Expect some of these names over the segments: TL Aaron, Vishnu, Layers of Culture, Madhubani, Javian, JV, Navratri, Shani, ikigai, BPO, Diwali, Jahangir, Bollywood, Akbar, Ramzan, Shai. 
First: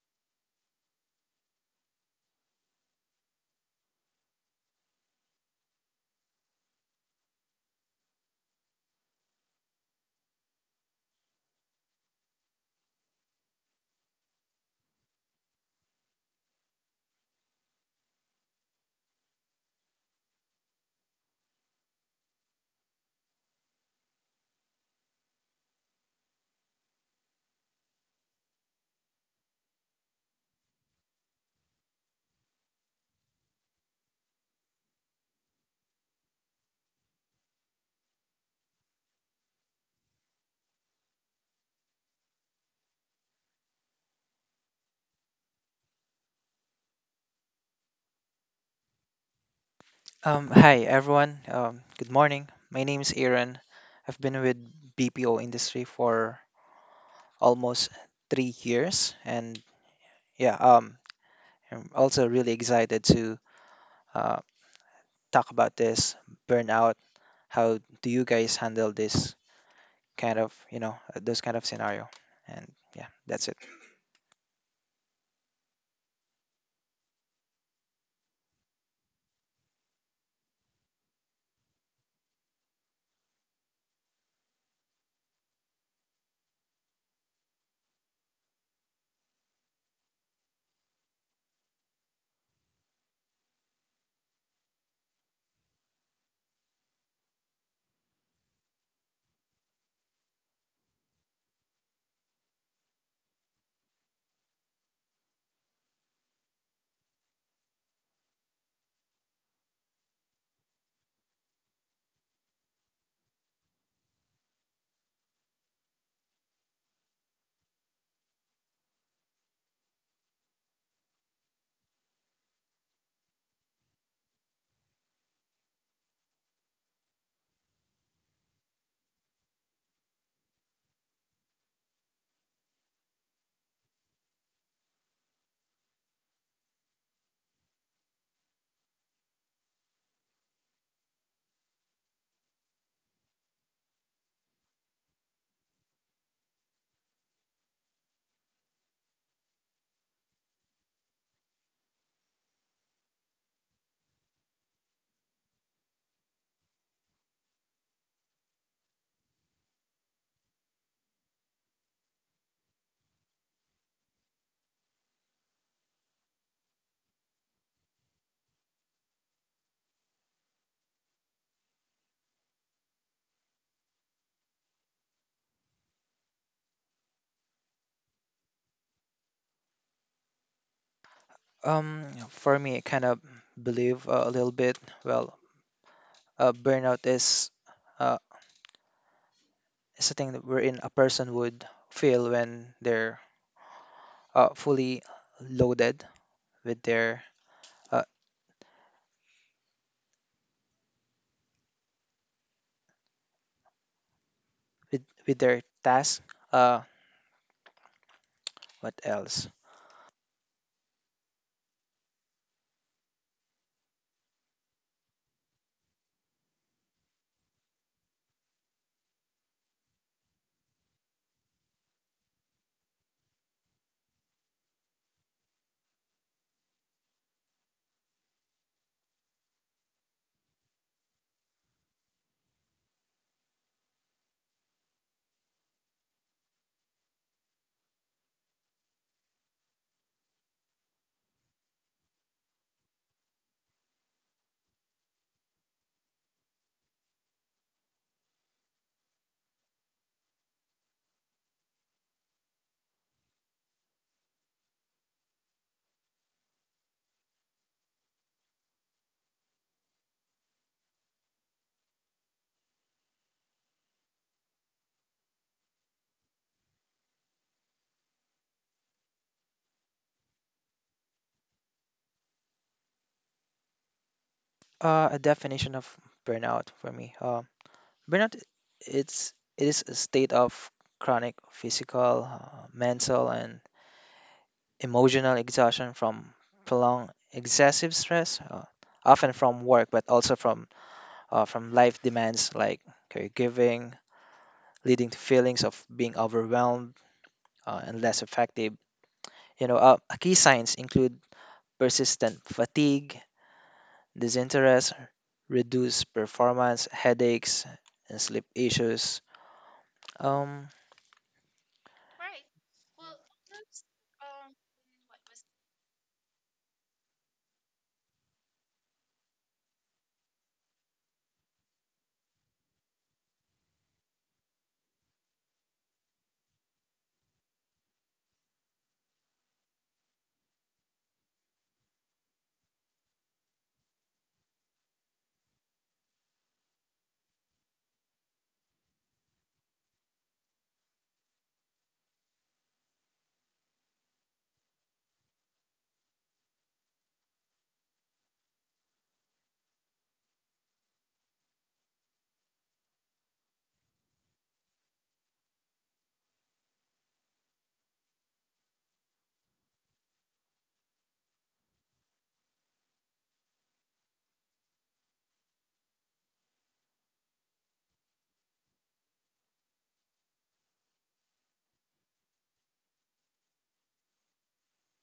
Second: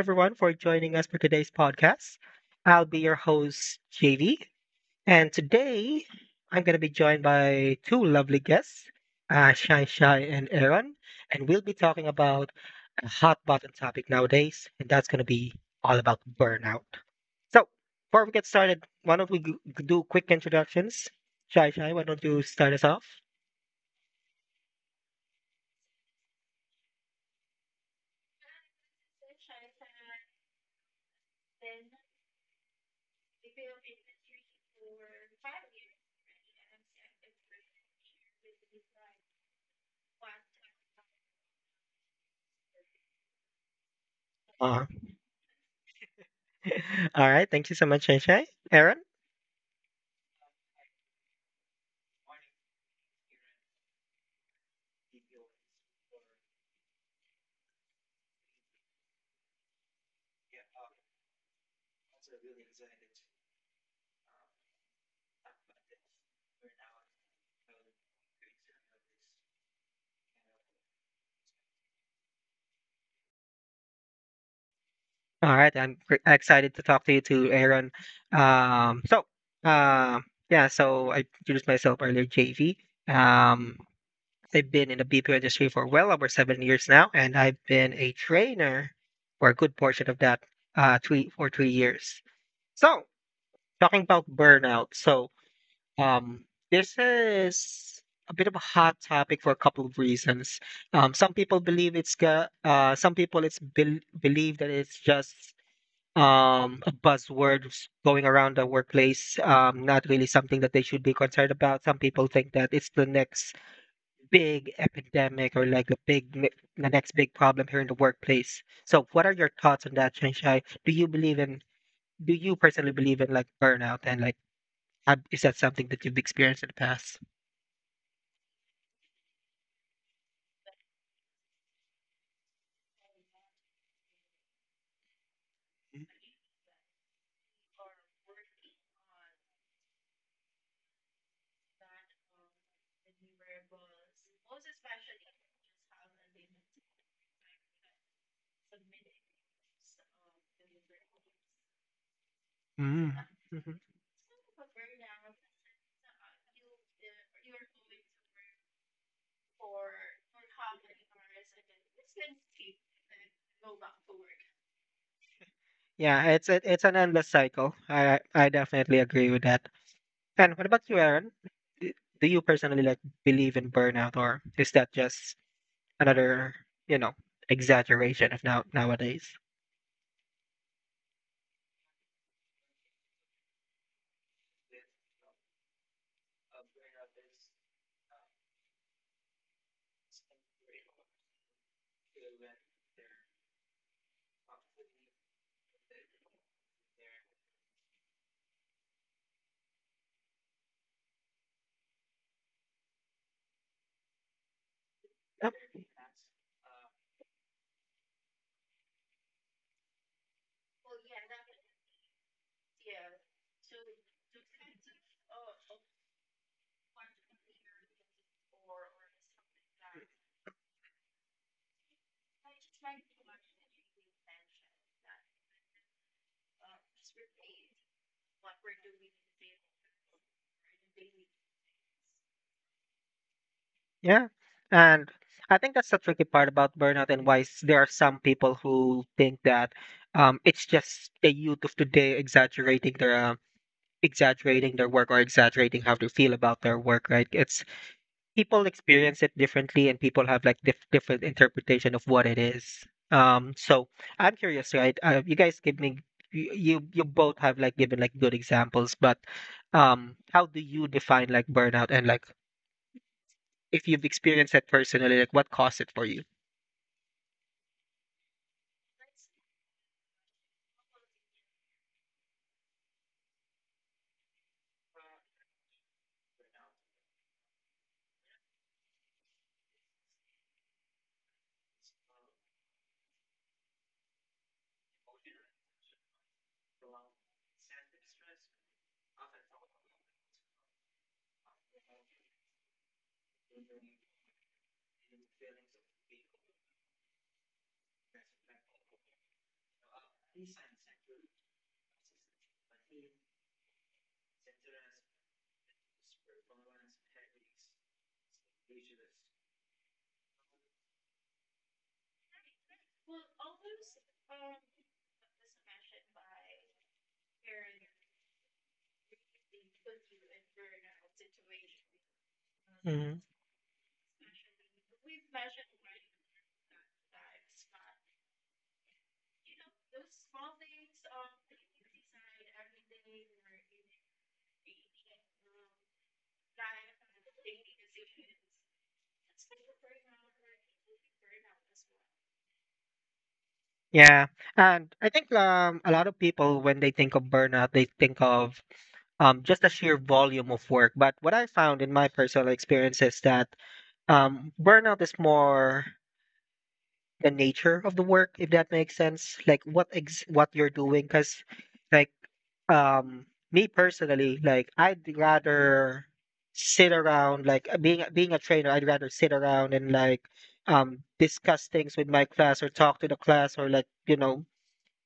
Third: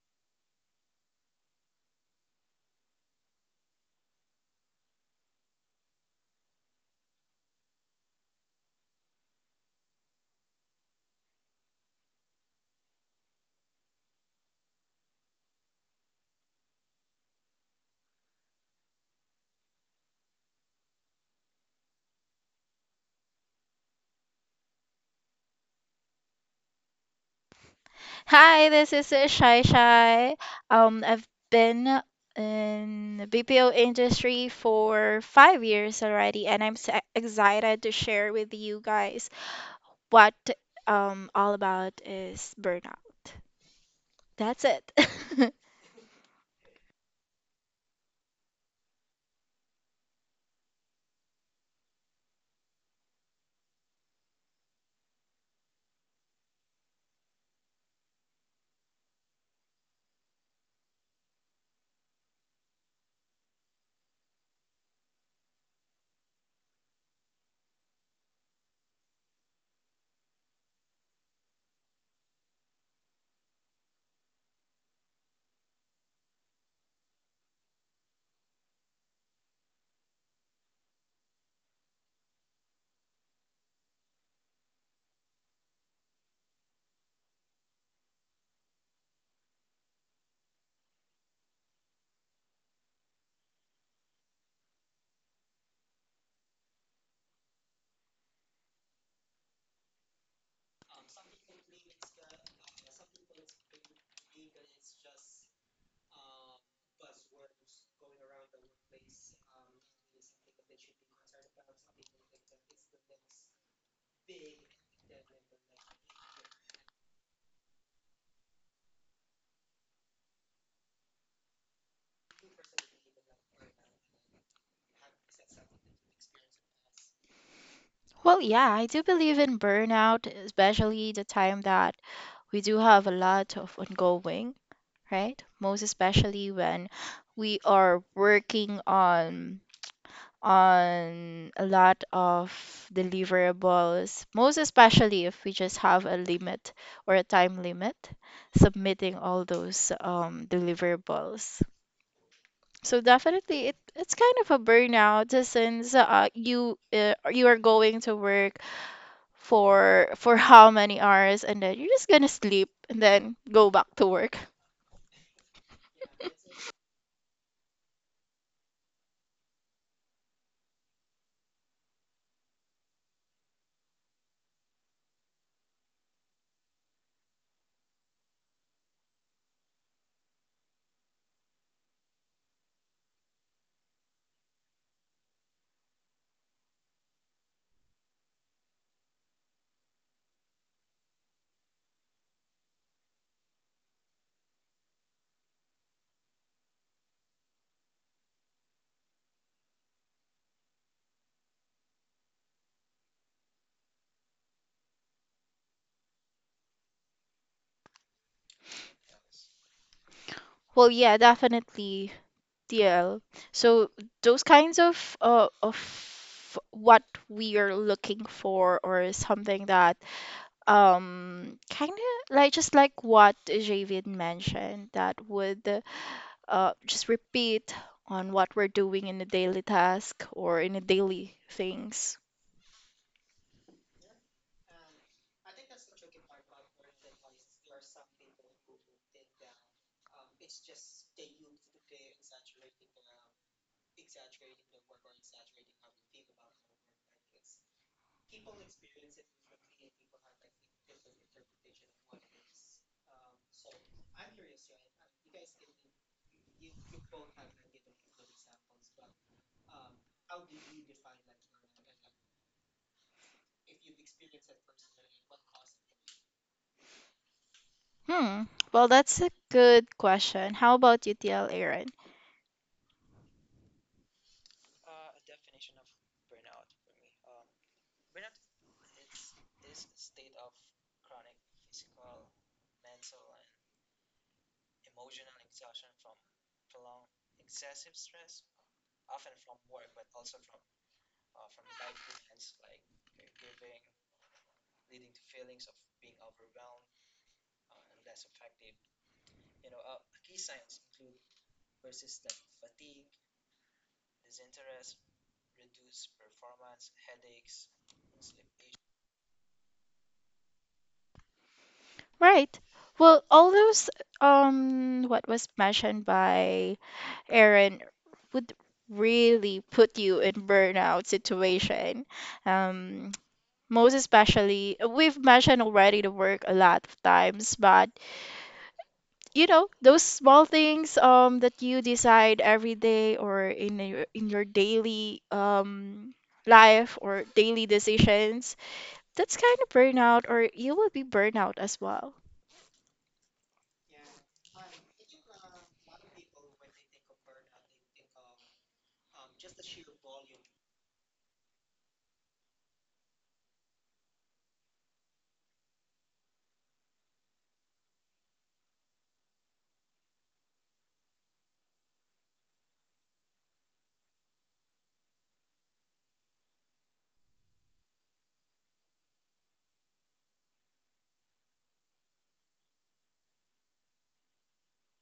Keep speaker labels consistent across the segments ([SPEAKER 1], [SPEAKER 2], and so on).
[SPEAKER 1] everyone for joining us for today's podcast. I'll be your host, JV, and today I'm going to be joined by two lovely guests, Shine Shai and Aaron, and we'll be talking about a hot button topic nowadays, and that's going to be all about burnout. So, before we get started, why don't we do quick introductions? Shai Shai, why don't you start us off?
[SPEAKER 2] Hi, this is Shai Shai. I've been in the BPO industry for 5 years already, and I'm so excited to share with you guys what all about is burnout. That's
[SPEAKER 1] Uh,
[SPEAKER 2] it.
[SPEAKER 1] all right. Thank you so much, Shai Shai. Aaron?
[SPEAKER 3] Hi everyone. Good morning. My name is Aaron. I've been with BPO industry for almost 3 years, and yeah, I'm also really excited to uh, talk about this burnout. How do you guys handle this kind of those kind of scenario? And yeah, that's it.
[SPEAKER 1] All right, excited to talk to you too, Aaron. So, uh, yeah, so I introduced myself earlier, JV. Um, I've been in the BPO industry for well over seven years now, and I've been a trainer for a good portion of that, uh, three years. So, talking about burnout, so Um, this is a bit of a hot topic for a couple of reasons. Some people believe some people it's bel believe that it's just a buzzword going around the workplace, not really something that they should be concerned about. Some people think that it's the next big epidemic or like the next big problem here in the workplace. So, what are your thoughts on that, Shanshai? Do you believe in do you personally believe in like burnout, and like have, is that something that you've experienced in the past?
[SPEAKER 2] Well, yeah, I do believe in burnout, especially the time that we do have a lot of ongoing, right? Most especially when we are working on a lot of deliverables, most especially if we just have a limit or a time limit submitting all those deliverables. So
[SPEAKER 1] Mm.
[SPEAKER 2] definitely, it,
[SPEAKER 1] Mhm.
[SPEAKER 2] it's kind of a burnout since you you are going to work for how many hours and then you're just gonna sleep and then go back to work.
[SPEAKER 1] Yeah, it's an endless cycle. I definitely agree with that. And what about you, Aaron? D- Do you personally like believe in burnout, or is that just another, you know, exaggeration of nowadays?
[SPEAKER 3] For me, I kind of believe a little bit. Well, burnout uh, is a thing that wherein a person would feel when they're fully loaded with their uh, with
[SPEAKER 1] Yep.
[SPEAKER 3] their task. Uh, what else?
[SPEAKER 2] Well, yeah, definitely. Yeah. So those kinds of what we are looking for or is something that kind of like just like what Javian mentioned that would just repeat on what we're doing in a daily task or in a daily things.
[SPEAKER 1] Yeah. And I think that's the tricky part about burnout, and why there are some people who think that it's just the youth of today exaggerating their uh, work or exaggerating how they feel about their work, right? It's people experience it differently, and people have like different interpretation of what it is. So I'm curious, right? You guys give me, you both have like given like good examples, but um, how do you define like burnout, and like if you've experienced it personally, like what caused it for you?
[SPEAKER 2] Hmm. Well, that's a good question. How about you, TL Aaron?
[SPEAKER 3] A definition of burnout for me. Burnout i- it's it is a state of chronic physical, mental, and emotional exhaustion from prolonged excessive stress, often from work, but also from life demands like caregiving, leading to feelings of being overwhelmed and less effective. You know, key signs include persistent fatigue, disinterest, reduced performance, headaches, and sleep issues. Um,
[SPEAKER 2] Right. Well, all those what was mentioned by Aaron would really put you in burnout situation. Um,
[SPEAKER 1] Mhm.
[SPEAKER 2] most especially, we've mentioned already the work a lot of times, but you know those small things that you decide every day or in your daily life or daily decisions. That's kind of burnout, or you will be burnout as well.
[SPEAKER 1] Yeah, and I think um, a lot of people when they think of burnout, they think of just the sheer volume of work. But what I found in my personal experience is that burnout is more the nature of the work, if that makes sense, like what you're doing, because like um, me personally, like I'd rather sit around like being a trainer, I'd rather sit around and like um, discuss things with my class, or talk to the class, or like you know,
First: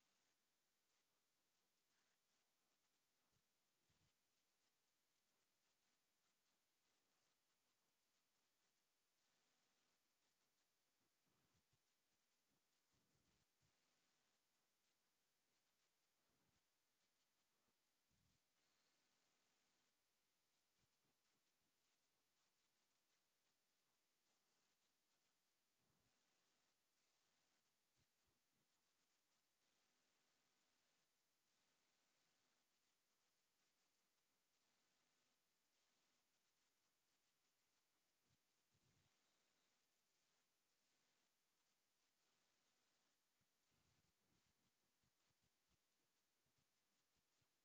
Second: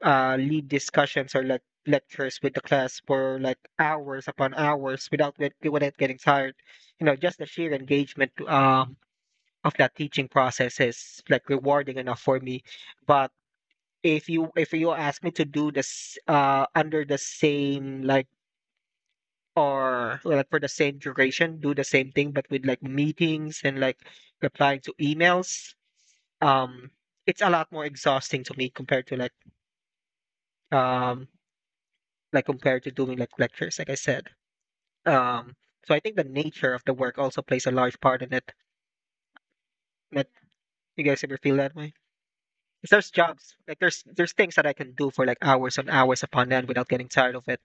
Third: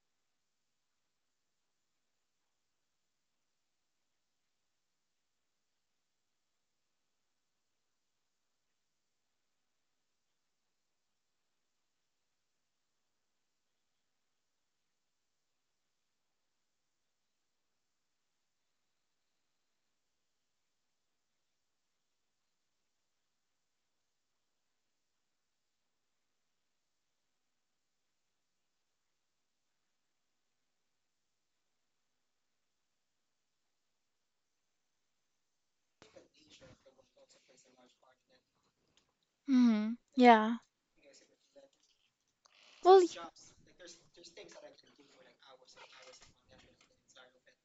[SPEAKER 1] uh, lead discussions, or like lectures with the class for like hours upon hours without without getting tired, you know, just the sheer engagement um, of that teaching process is like rewarding enough for me. But if you ask me to do this uh, under the same like, or like for the same duration, do the same thing but with like meetings and like replying to emails, um, it's a lot more exhausting to me compared to like um, like compared to doing like lectures, like I said. Um, so I think the nature of the work also plays a large part in it,
[SPEAKER 2] Hmm.
[SPEAKER 1] but
[SPEAKER 2] Yeah.
[SPEAKER 1] you guys ever feel that way? 'Cause
[SPEAKER 2] Well.
[SPEAKER 1] there's jobs like there's things that I can do for like hours and hours upon end without getting tired of it.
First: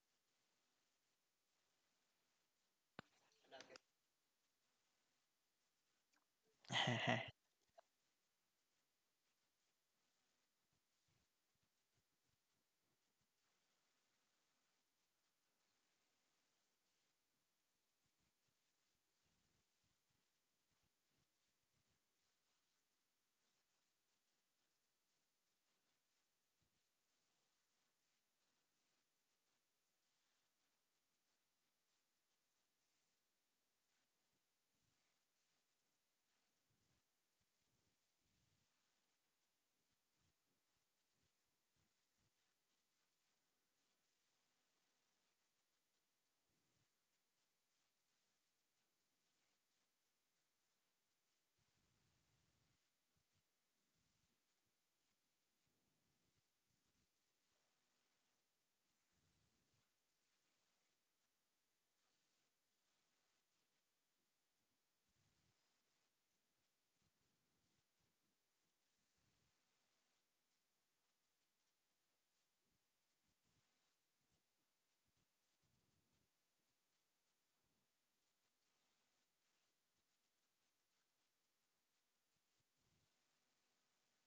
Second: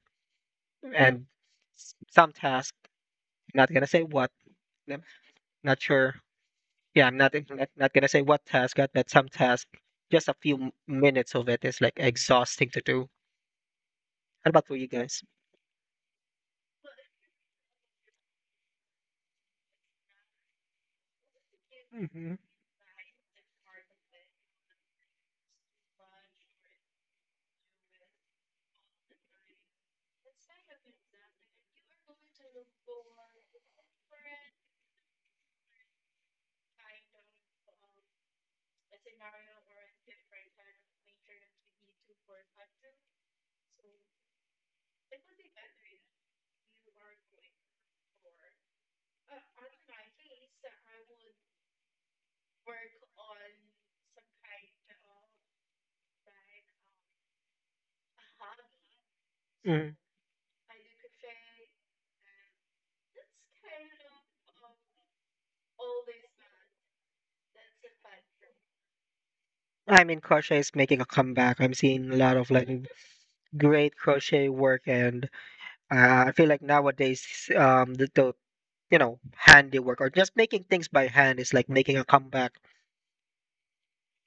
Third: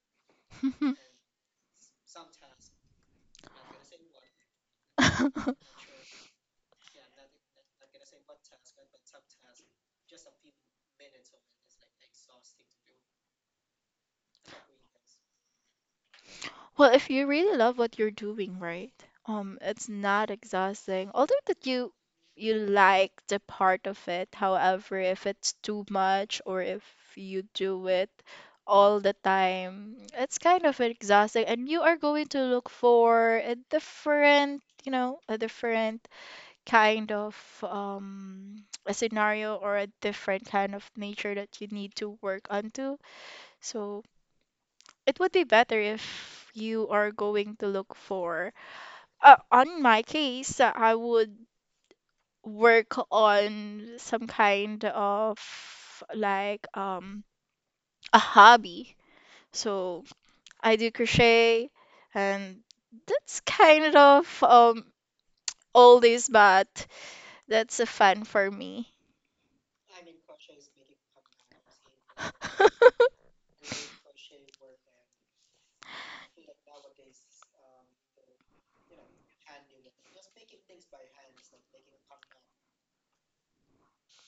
[SPEAKER 2] Mhm.
[SPEAKER 1] And some task, I'm not gonna say what. I'm not sure. Yeah, I'm not gonna say what task, but some task, just a few minutes of it is like exhausting to do. How about for you guys?
[SPEAKER 2] Well, if you really love what you're doing, right? It's not exhausting. Although that you
[SPEAKER 1] Mm-hmm.
[SPEAKER 2] you like the part of it. However, if it's too much or if you do it all the time, it's kind of exhausting and you are going to look for a different, you know, a different kind of a scenario or a different kind of nature that you need to work onto. So it would be better if you are going to look for on my case I would work on some kind of like a hobby,
[SPEAKER 1] Mm.
[SPEAKER 2] so I do crochet and that's kind of oldies but that's a fun for me.
[SPEAKER 1] I mean, crochet is making a comeback. I'm seeing a lot of like great crochet work, and I feel like nowadays, the you know, handiwork or just making things by hand is like making a comeback.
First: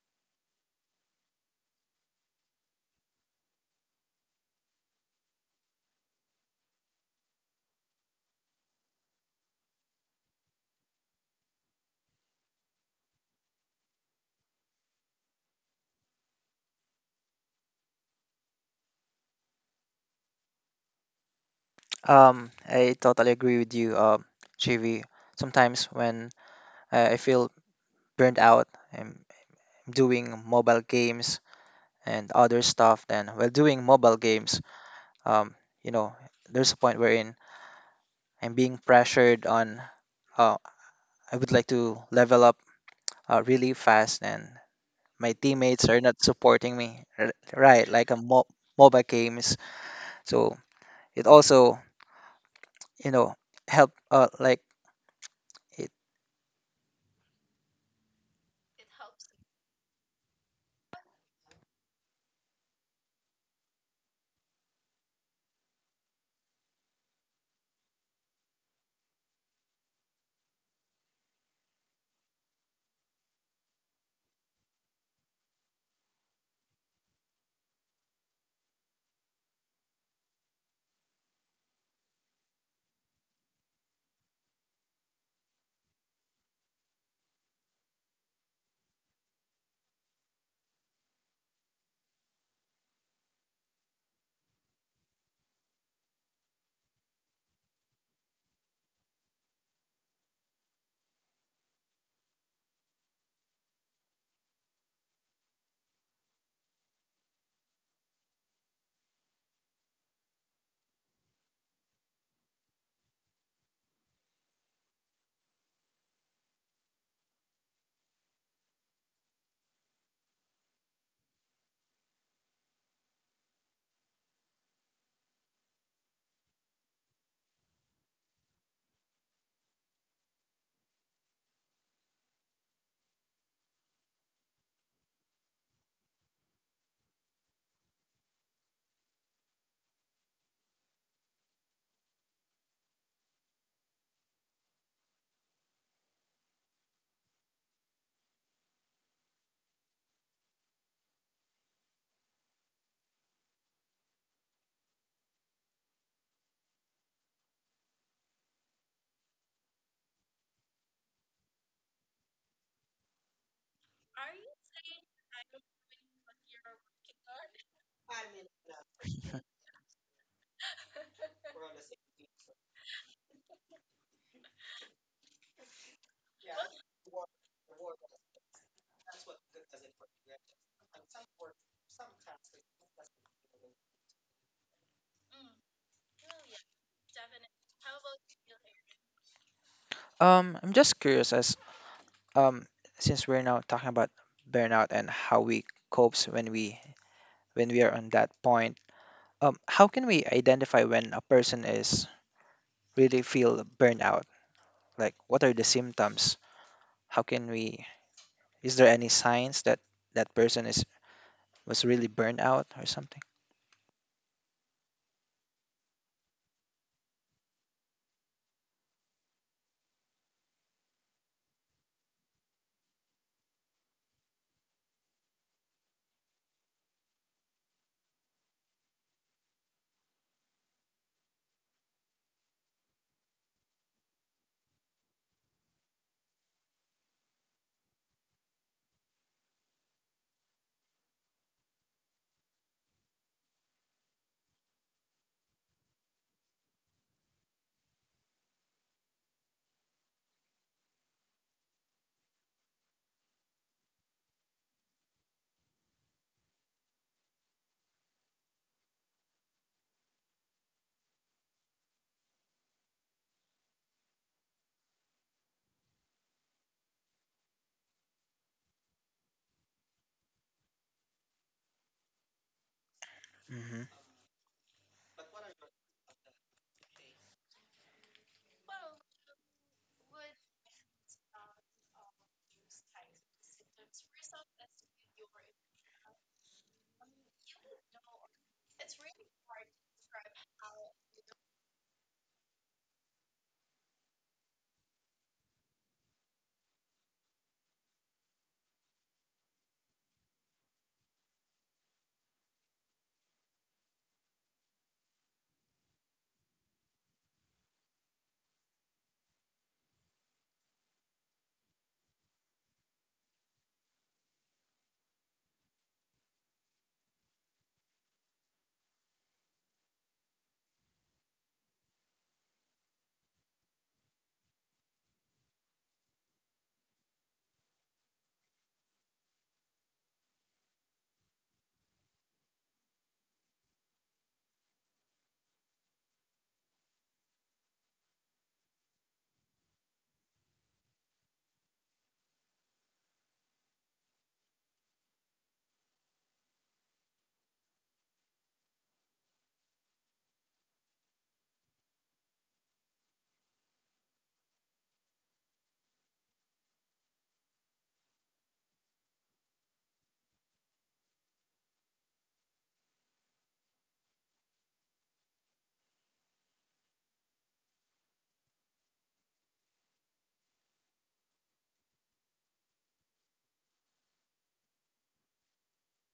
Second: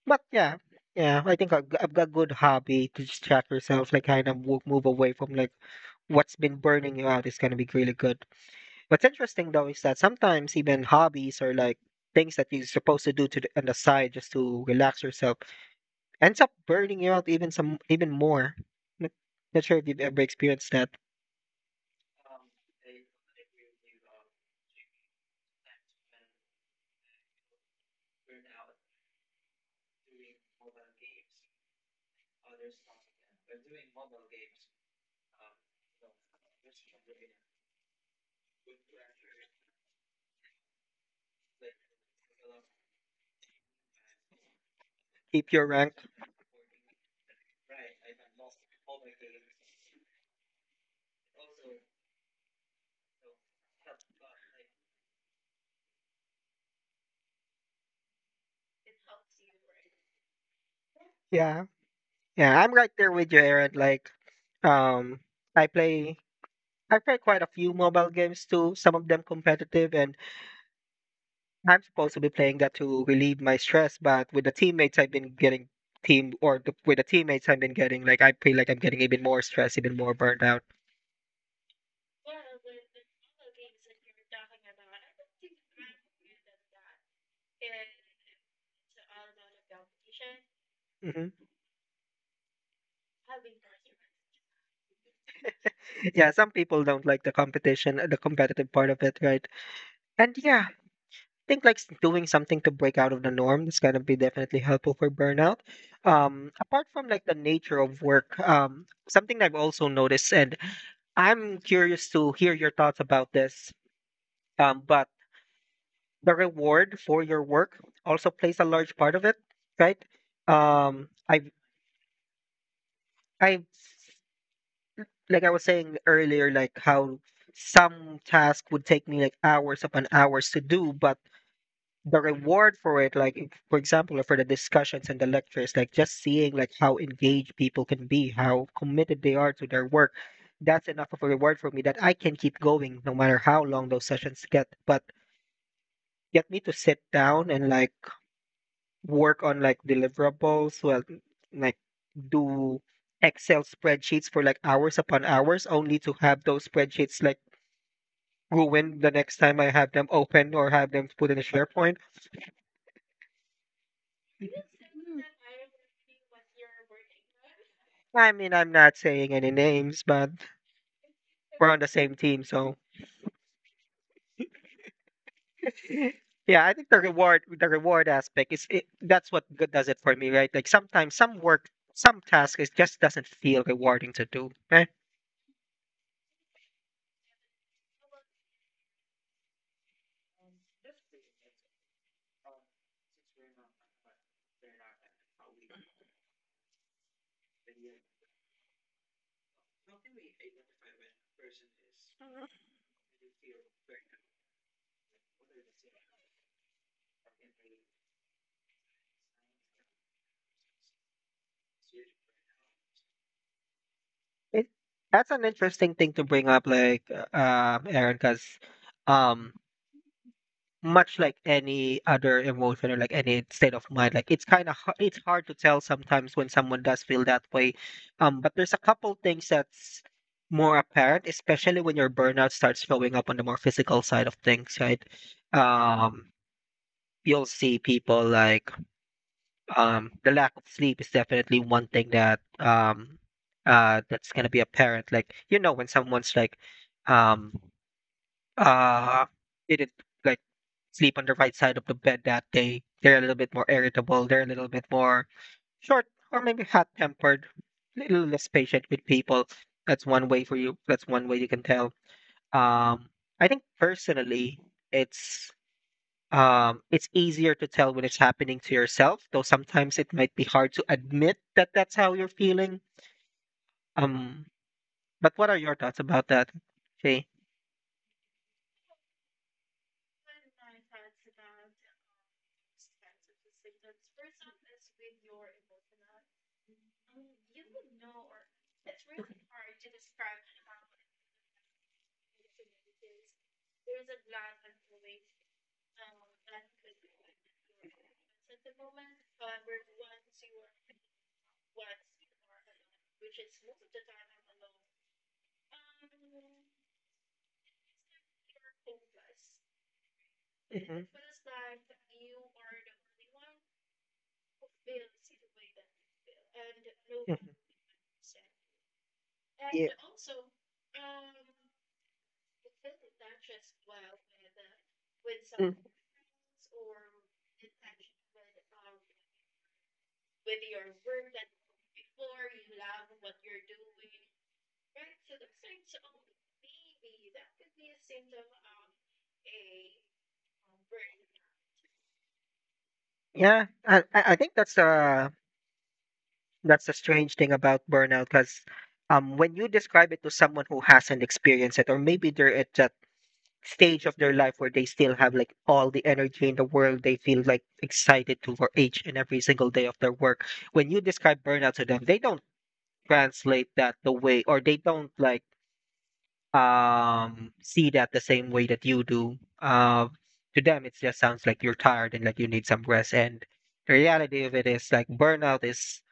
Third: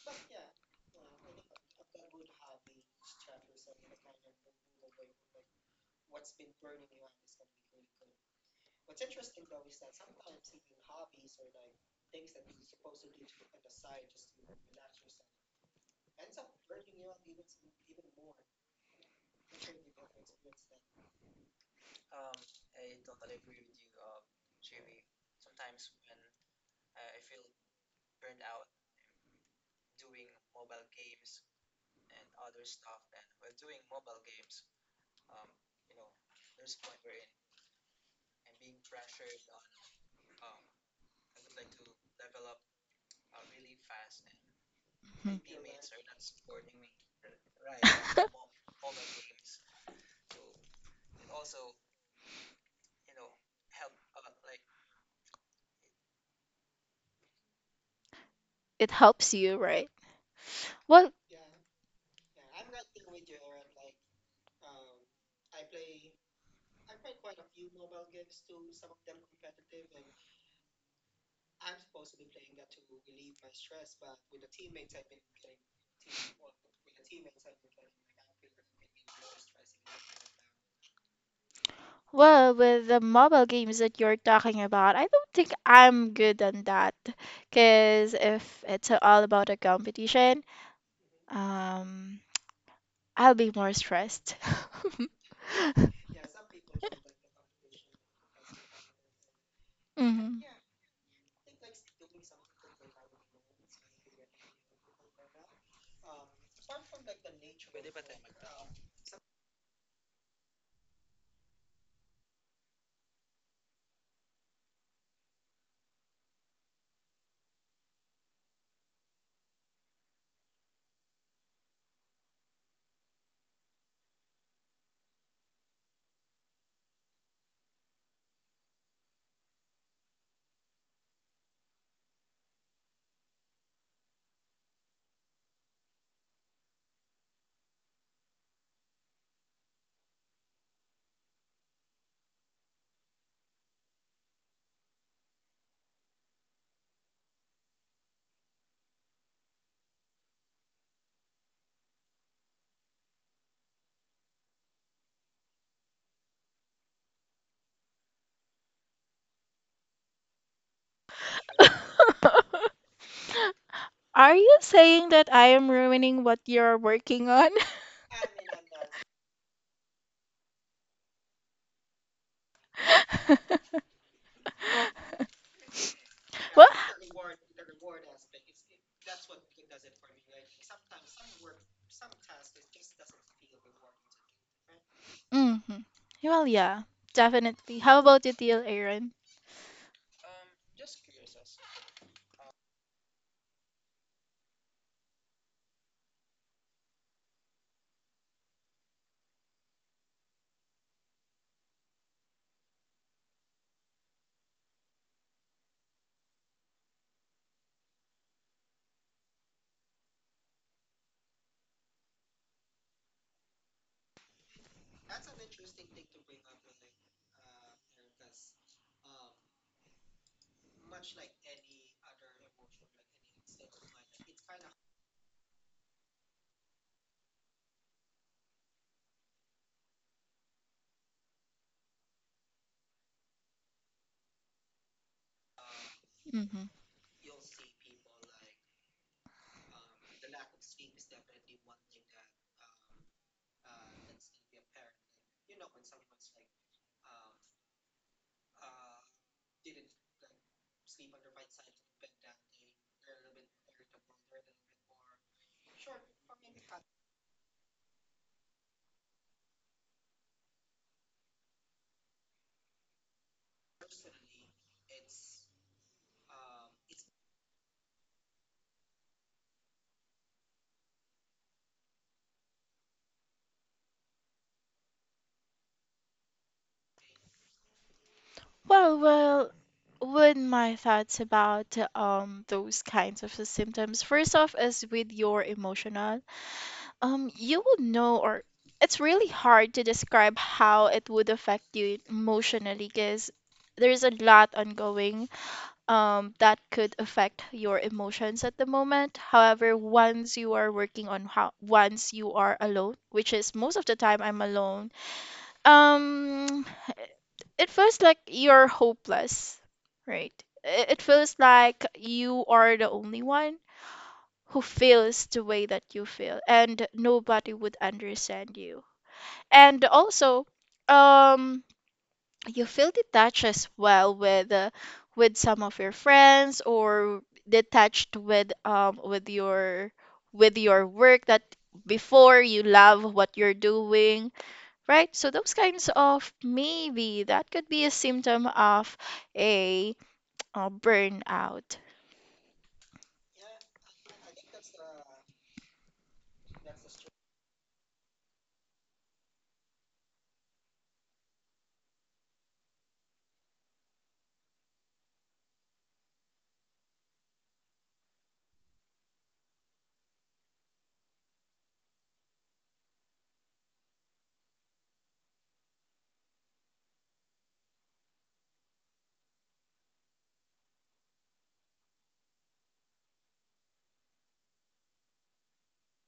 [SPEAKER 1] But yeah, yeah, I think a, a good hobby to distract yourself, like kind of move away from like what's been burning you out is going to be really good. What's interesting though is that sometimes even hobbies, or like things that you're supposed to do to on the side just to relax yourself ends up burning you out even some even more. N- Not sure if you've ever experienced that.
[SPEAKER 3] I totally agree with you, Chivi. Sometimes when I feel burnt out, I'm doing mobile games and other stuff. Then while doing mobile games, um, you know, there's a point wherein I'm being pressured on. Uh, I would like to level up really fast, and my
[SPEAKER 2] Mhm.
[SPEAKER 1] Keep your
[SPEAKER 3] teammates
[SPEAKER 1] rank.
[SPEAKER 3] are not supporting me right like mobile games, so it also, you know, help, like it
[SPEAKER 2] It helps you, right? Well.
[SPEAKER 1] Yeah, yeah, I'm right there with you, Aaron. Like, um, I play I play quite a few mobile games too, some of them competitive, and I'm supposed to be playing that to relieve my stress. But with the teammates, I've been getting with the teammates, I've been getting like I feel like I'm getting even more stressed, even more burned out.
[SPEAKER 2] Well, with the mobile games that you're talking about, I don't think I'm good on that. Because if it's all about a competition,
[SPEAKER 1] Hmm.
[SPEAKER 2] um, I'll be more stressed.
[SPEAKER 1] Yeah, some people don't like the competition, the competitive part of it, right?
[SPEAKER 2] Hmm.
[SPEAKER 1] And yeah, I think like doing something to break out of the norm is gonna be definitely helpful for burnout. Apart from like the nature of work, something I've also noticed, and I'm curious to hear your thoughts about this. Um, but the reward for your work also plays a large part of it, right? Um, I I like I was saying earlier, like how some task would take me like hours upon hours to do, but the reward for it, like for example, for the discussions and the lectures, like just seeing like how engaged people can be, how committed they are to their work, that's enough of a reward for me that I can keep going no matter how long those sessions get. But get me to sit down and like work on like deliverables, well, like do Excel spreadsheets for like hours upon hours, only to have those spreadsheets like ruined the next time I have them open, or have them put in a SharePoint.
[SPEAKER 2] Are you saying that I am ruining what you're working on?
[SPEAKER 1] I mean, I'm not saying any names, but we're on the same team, so yeah,
[SPEAKER 2] Well.
[SPEAKER 1] I think the reward aspect is it, that's what does it for me, right? Like sometimes some work, some task is just doesn't feel rewarding to do, right?
[SPEAKER 2] Hmm. Well, yeah, definitely. How about you, deal, Aaron?
[SPEAKER 3] um I'm just curious as, um since we're now talking about burnout and how we copes when we are on that point, how can we identify when a person is really feel burnout? Like what are the symptoms? How can we Is there any signs that that person is was really burned out or something?
[SPEAKER 1] It, that's an interesting thing to bring up, like Aaron, because um, much like any other emotion or like any state of mind, like it's kind of it's hard to tell sometimes when someone does feel that way. But there's a couple things that's more apparent, especially when your burnout starts showing up on the more physical side of things, right? Um,
[SPEAKER 2] Hmm.
[SPEAKER 1] you'll see people like the lack of sleep is definitely one thing that that's gonna be apparent. Like you know, when someone's like, um, uh, didn't like sleep on the right side of the bed that day, they're a little bit more irritable. They're a little bit more short, or maybe hot tempered, a little less patient with people. That's one way for you. That's one way you can tell. Um, I think personally, it's it's easier to tell when it's happening to yourself, though sometimes it might be hard to admit that that's how you're feeling.
[SPEAKER 3] hmm
[SPEAKER 1] Um, but what are your thoughts about that, Shay?
[SPEAKER 2] Well, well, with my thoughts about those kinds of the symptoms, first off is with your emotional. You would know, or it's really hard to describe how it would affect you emotionally, because there's a lot ongoing that could affect your emotions at the moment. However, once you are working on how once you are alone, which is most of the time I'm alone, um, it feels like you're hopeless, right? I- It
[SPEAKER 1] Mhm.
[SPEAKER 2] feels like you are the only one who feels the way that you feel, and
[SPEAKER 1] Mhm.
[SPEAKER 2] nobody would understand you. And
[SPEAKER 1] Yeah.
[SPEAKER 2] also, um, you feel detached as well with some
[SPEAKER 1] Mm.
[SPEAKER 2] of your friends, or detached with your work that before you love what you're doing, right? So those kinds of maybe that could be a symptom of a, burnout.
[SPEAKER 1] Yeah, I think that's the strange thing about burnout, because um, when you describe it to someone who hasn't experienced it, or maybe they're at that stage of their life where they still have like all the energy in the world. They feel like excited to for each and every single day of their work. When you describe burnout to them, they don't translate that the way, or they don't like um, see that the same way that you do. To them, it just sounds like you're tired and like you need some rest. And the reality of it is like burnout is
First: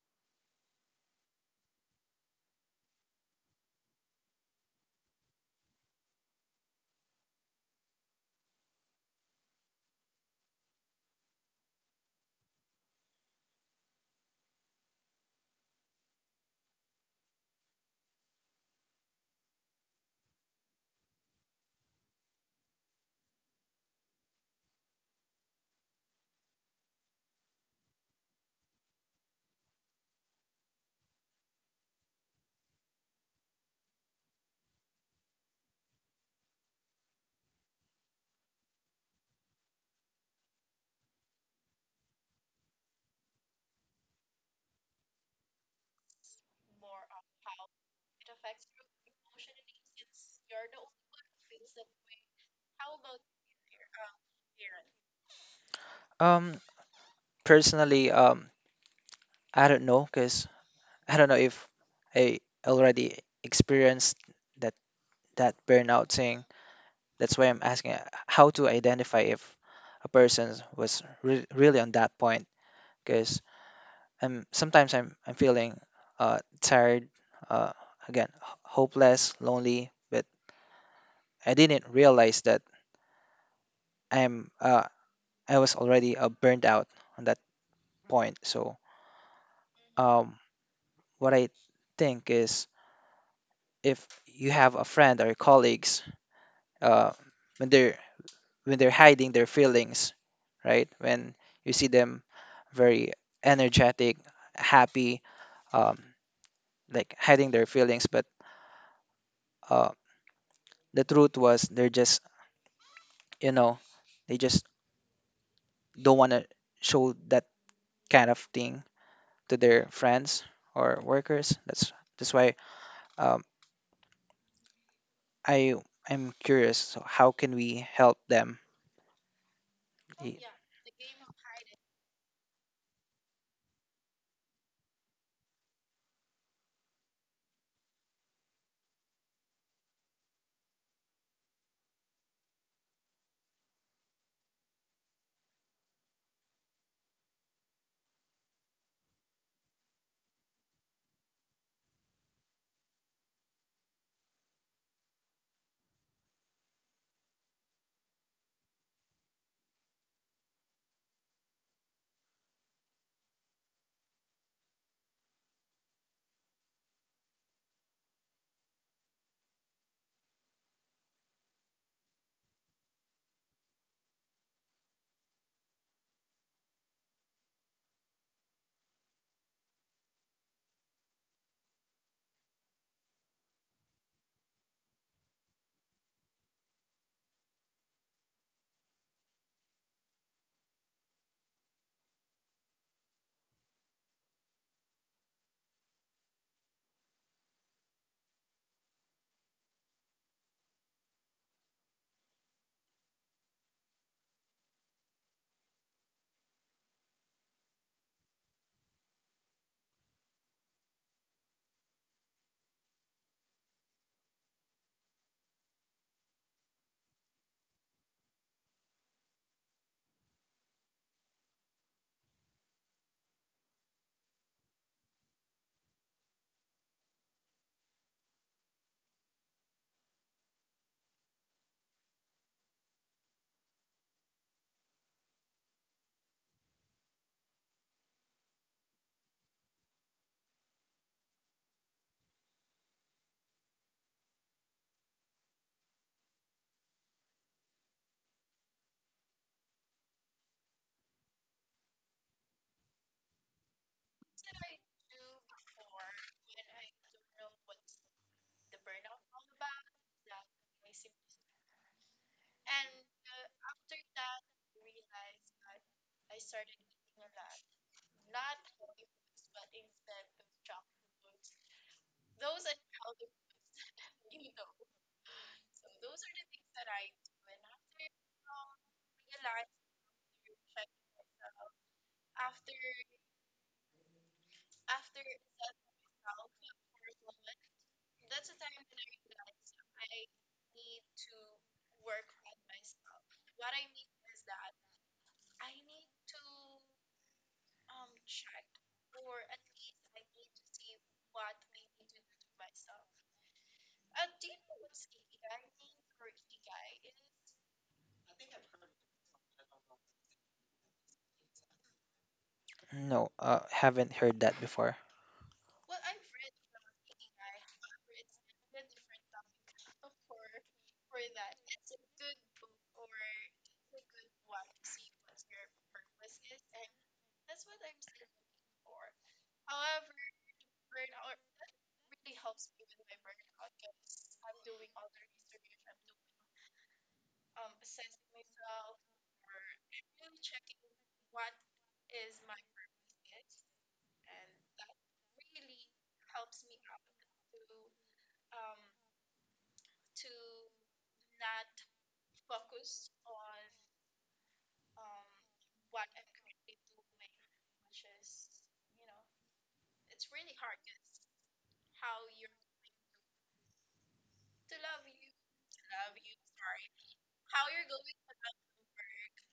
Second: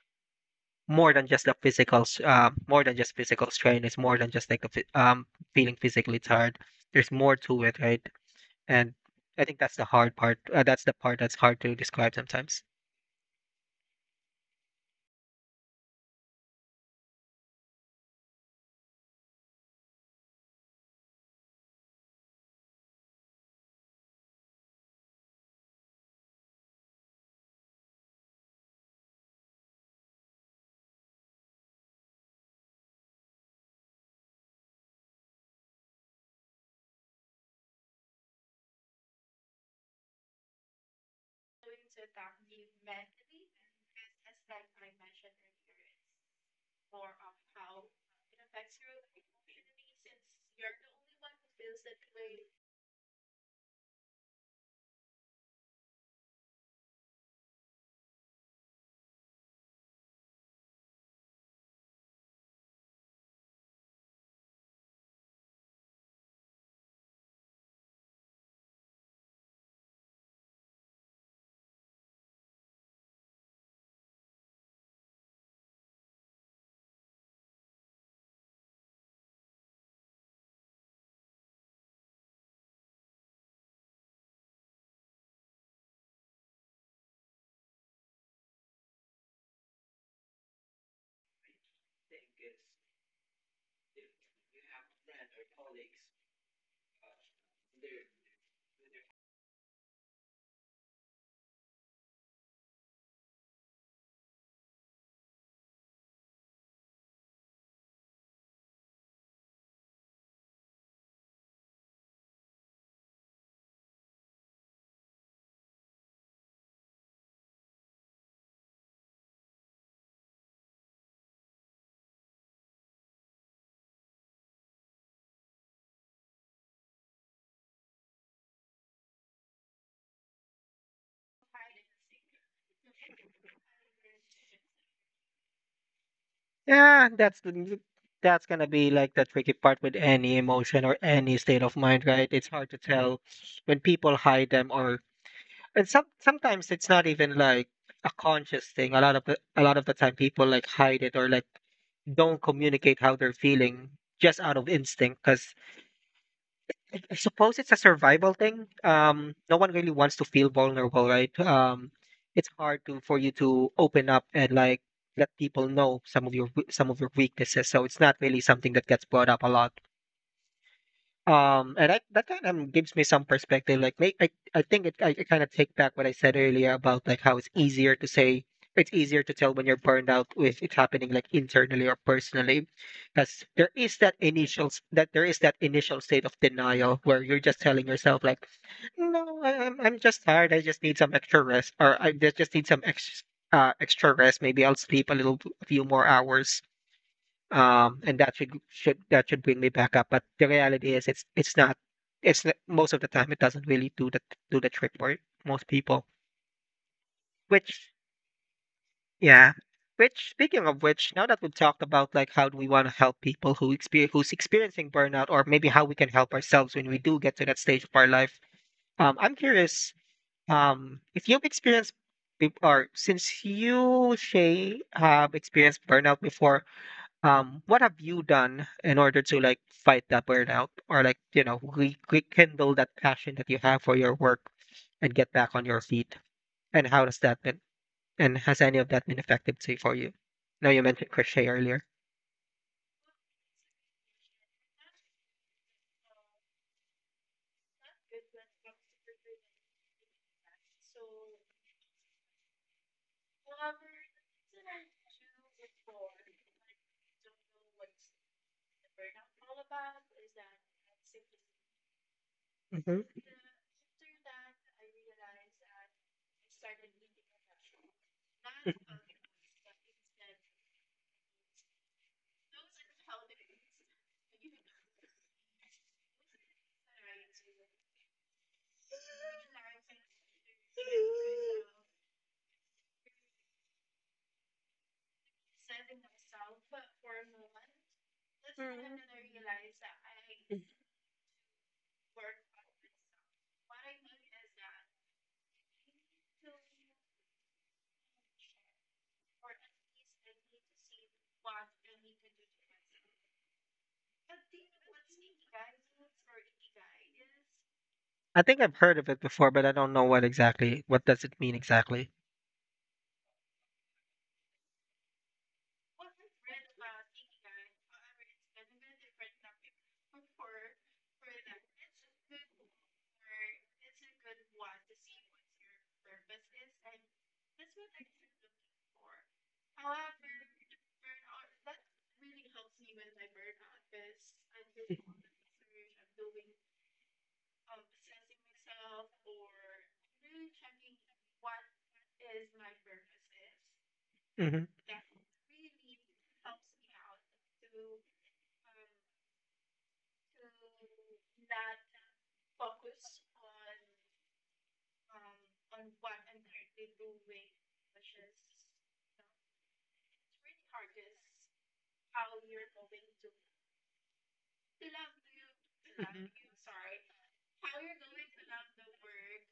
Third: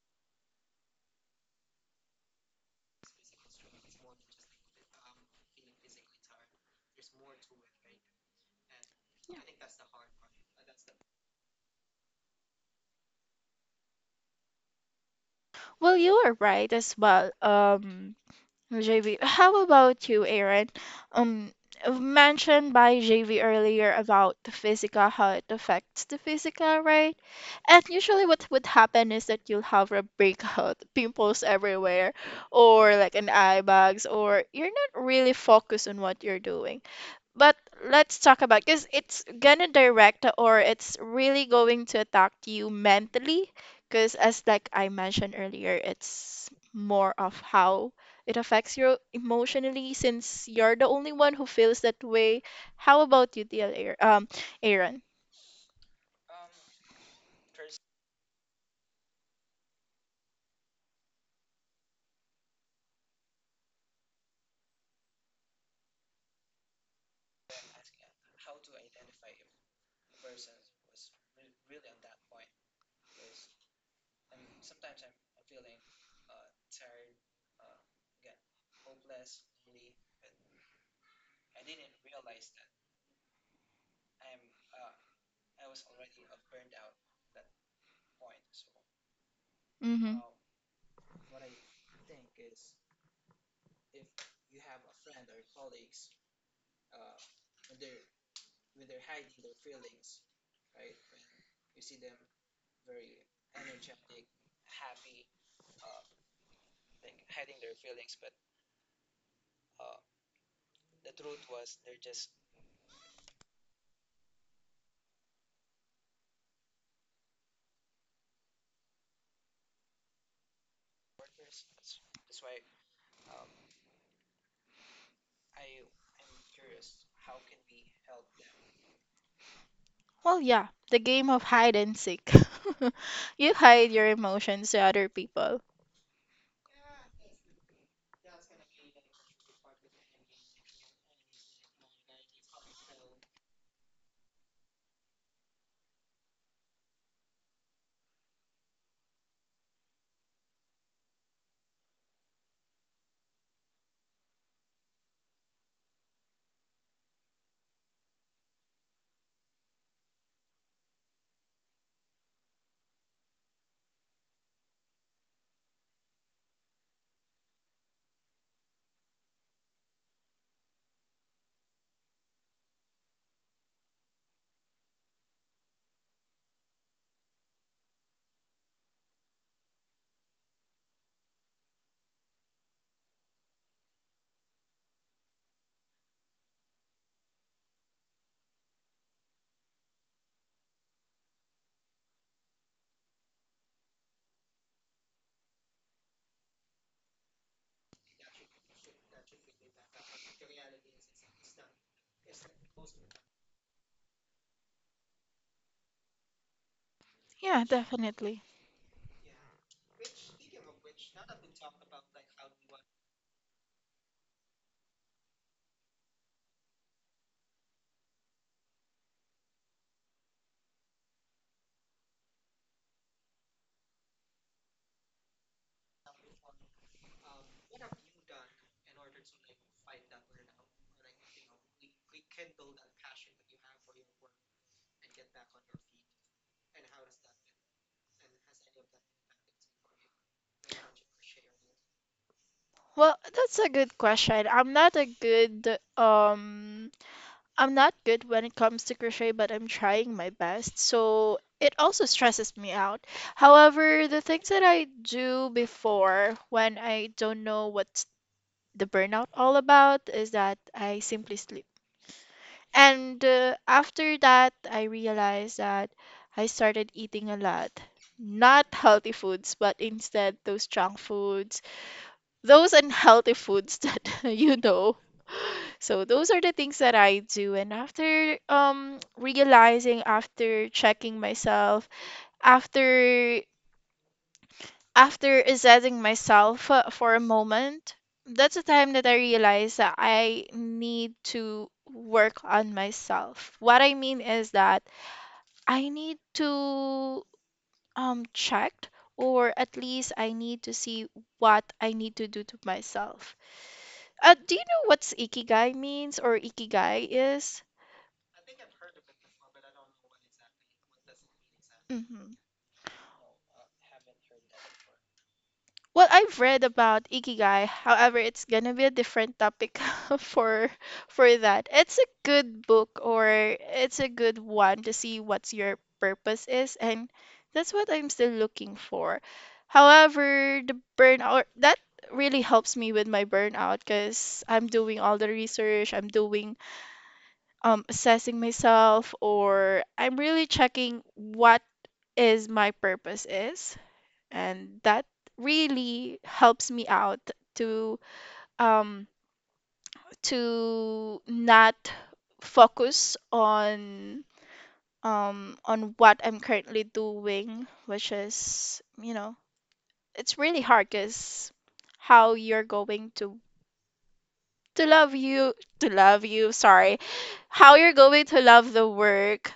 [SPEAKER 1] more than just a more than just physical strain. It's more than just like a, um, feeling physically tired. There's more to it, right? And I think that's the hard part. That's the part that's hard to describe sometimes.
[SPEAKER 2] Well, you are right as well, JV. How about you, Aaron? Um, mentioned by JV earlier about the physical, how it affects the physical, right? And usually, what would happen is that you'll have a breakout, pimples everywhere, or like an eye bags, or you're not really focused on what you're doing. But let's talk about because it's gonna direct or it's really going to attack you mentally. Because as like I mentioned earlier, it's more of how it affects you emotionally since you're the only one who feels that way. How about you, Aaron?
[SPEAKER 3] um Personally, I don't know because I don't know if I already experienced that that burnout thing. That's why I'm asking how to identify if a person was really on that point. Because I'm sometimes I'm feeling tired, uh, again, hopeless, lonely, but I didn't realize that I'm uh, I was already burned out on that point. So
[SPEAKER 2] Mm-hmm.
[SPEAKER 3] um, what I think is, if you have a friend or colleagues, uh, when they're when they're hiding their feelings, right? When you see them very energetic, happy, um, like hiding their feelings, but uh, the truth was they're just, you know, they just don't want to show that kind of thing to their friends or workers. That's why, um, i I'm curious, so how can we help them?
[SPEAKER 2] Well,
[SPEAKER 3] Y-
[SPEAKER 2] yeah, the game of hide and seek. You hide your emotions to other people.
[SPEAKER 1] Yeah, that's gonna be like the tricky part with any emotion or any state of mind, right? It's hard to tell when people hide them, or and some sometimes it's not even like a conscious thing. A lot of the time, people like hide it, or like don't communicate how they're feeling just out of instinct, because I suppose it's a survival thing. No one really wants to feel vulnerable, right? It's hard to for you to open up and like let people know some of your some of your weaknesses. So it's not really something that gets brought up a lot. That kind of gives me some perspective. Like, make, I think it, I kind of take back what I said earlier about like how it's easier to say, it's easier to tell when you're burned out if it's happening like internally or personally, because there is that initial state of denial where you're just telling yourself like, no, I'm just tired. I just need some extra rest, or I just need some extra extra rest. Maybe I'll sleep a little, a few more hours and that should bring me back up. But the reality is, it's not. Most of the time it doesn't really do the trick for most people.
[SPEAKER 2] Yeah,
[SPEAKER 1] Which
[SPEAKER 2] definitely.
[SPEAKER 1] yeah. Which speaking of which, now that we've talked about like how do we want to help people who experience who's experiencing burnout, or maybe how we can help ourselves when we do get to that stage of our life. I'm curious. If you've experienced be- or since you, Shay, have experienced burnout before, what have you done in order to like fight that burnout or like rekindle that passion that you have for your work and get back on your feet, and how does that been, and has any of that been effective to for you? Now you mentioned crochet earlier.
[SPEAKER 2] Well, that's a good question. I'm not a good I'm not good when it comes to crochet, but I'm trying my best. So it also stresses me out. However, the things that I do before when I don't know what's the burnout all about is that I simply sleep.
[SPEAKER 1] hmm
[SPEAKER 2] And after that, I realized that I started eating a lot. Not healthy foods, but instead those junk foods, those unhealthy foods that you know, so those are the things that I do. And after realizing, after checking myself, after assessing myself for a moment, that's the time that I realized that I need to work on myself. What I mean is that I need to check or at least I need to see what I need to do to myself. Do you know what's ikigai means or ikigai is?
[SPEAKER 1] I think I've heard of it before, but I don't know what exactly, what does it mean exactly?
[SPEAKER 2] Mhm.
[SPEAKER 3] no, haven't heard that before.
[SPEAKER 2] Well, I've read about Ikigai. However, it's gonna be a different topic for that. It's a good book or it's a good one to see what's your purpose is, and that's what I'm still looking for. However, the burnout that really helps me with my burnout because I'm doing all the research, I'm doing assessing myself, or I'm really checking what is my purpose is,
[SPEAKER 1] hmm
[SPEAKER 2] and that really helps me out to um to not focus on what I'm currently doing, which is, you know, it's really hard because how you're going to love you to love you, sorry, how you're going to love the work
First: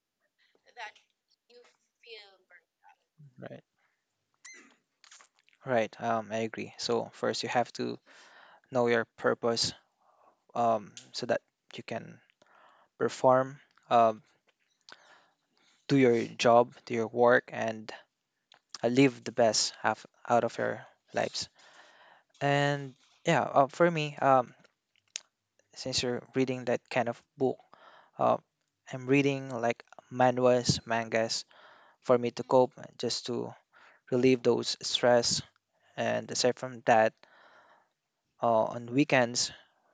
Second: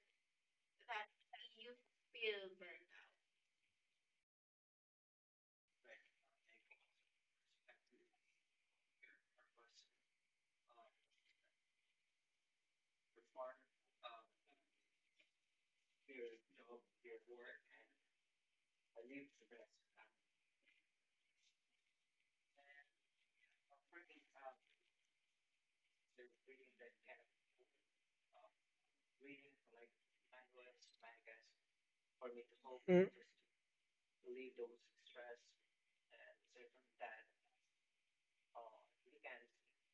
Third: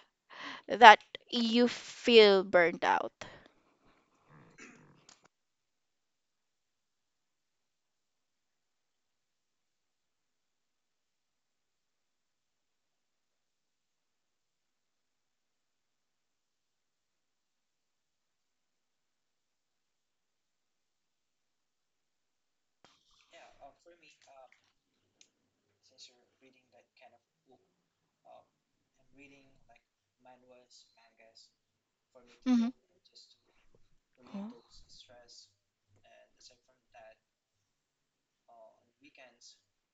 [SPEAKER 2] that you feel burned out.
[SPEAKER 3] Right. Right. I agree. So first you have to know your purpose, so that you can perform, um, do your job, do your work, and live the best half out of your lives. And yeah, for me, since you're reading that kind of book, uh, I'm reading like manuals, mangas for me to
[SPEAKER 2] Mhm.
[SPEAKER 3] cope, just to relieve
[SPEAKER 2] Oh.
[SPEAKER 3] those stress. And aside from that, on weekends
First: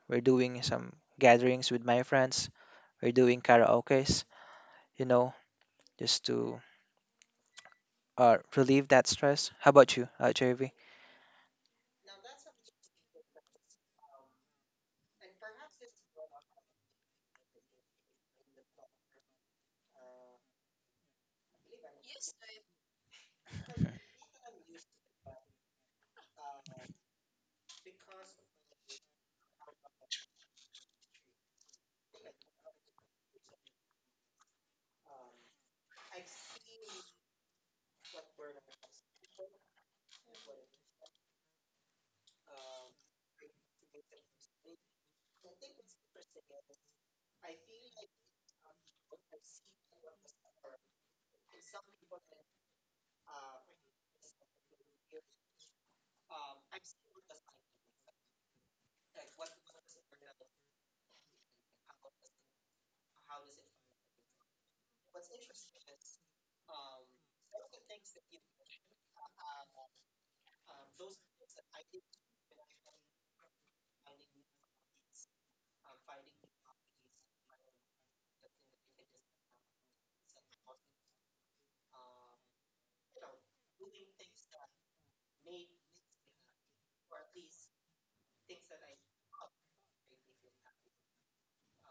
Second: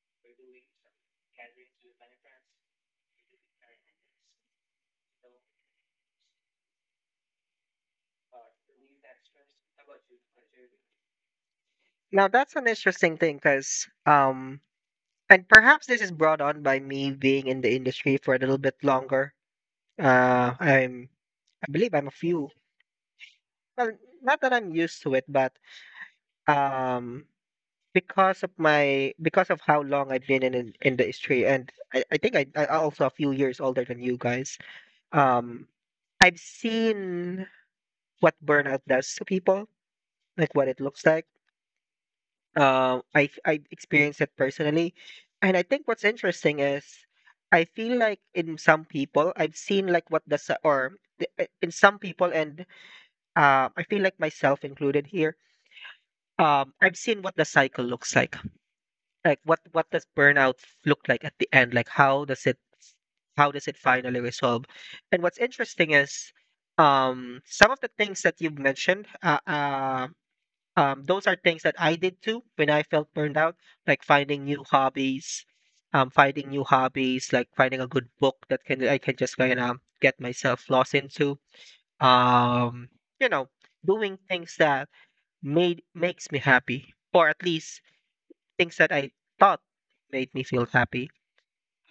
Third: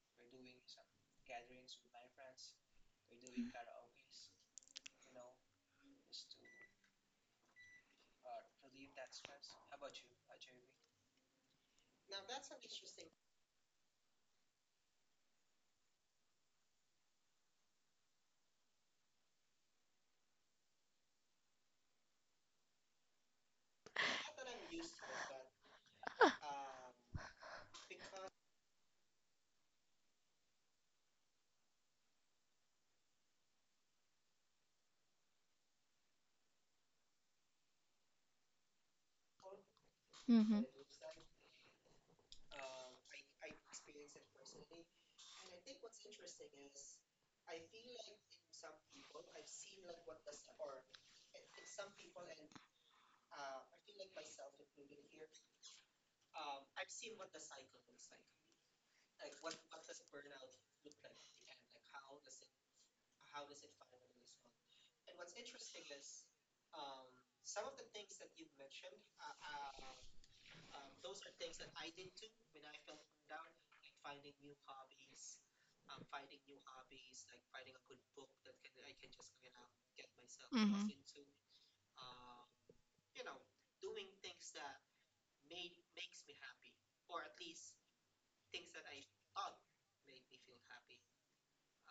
[SPEAKER 3] we're doing some gatherings with my friends or doing karaoke's, you know, just to relieve that stress. How about you, JV?
[SPEAKER 1] now that's an interesting thing, because and perhaps this is brought on by me being in the industry for a little bit longer. Uh, I'm, I believe I'm a few. Well, not that I'm used to it, but um, because of my, because of how long I've been in the industry, and I think I also a few years older than you guys. Um, I've seen what burnout does to people, like
[SPEAKER 2] Mm-hmm.
[SPEAKER 1] what it looks like. Um, I experienced it personally, and I think what's interesting is I feel like in some people I've seen like what the s- or the- in some people, and I feel like myself included here. I've seen what the cycle looks like what does burnout look like at the end, like how does it, finally resolve? And what's interesting is some of the things that you've mentioned. Those are things that I did too when I felt burned out, like finding new hobbies, like finding a good book that can I can just kind of get myself
[SPEAKER 2] Mm-hmm.
[SPEAKER 1] lost into. Um, you know, Doing things that made makes me happy, or at least things that I thought made me feel happy.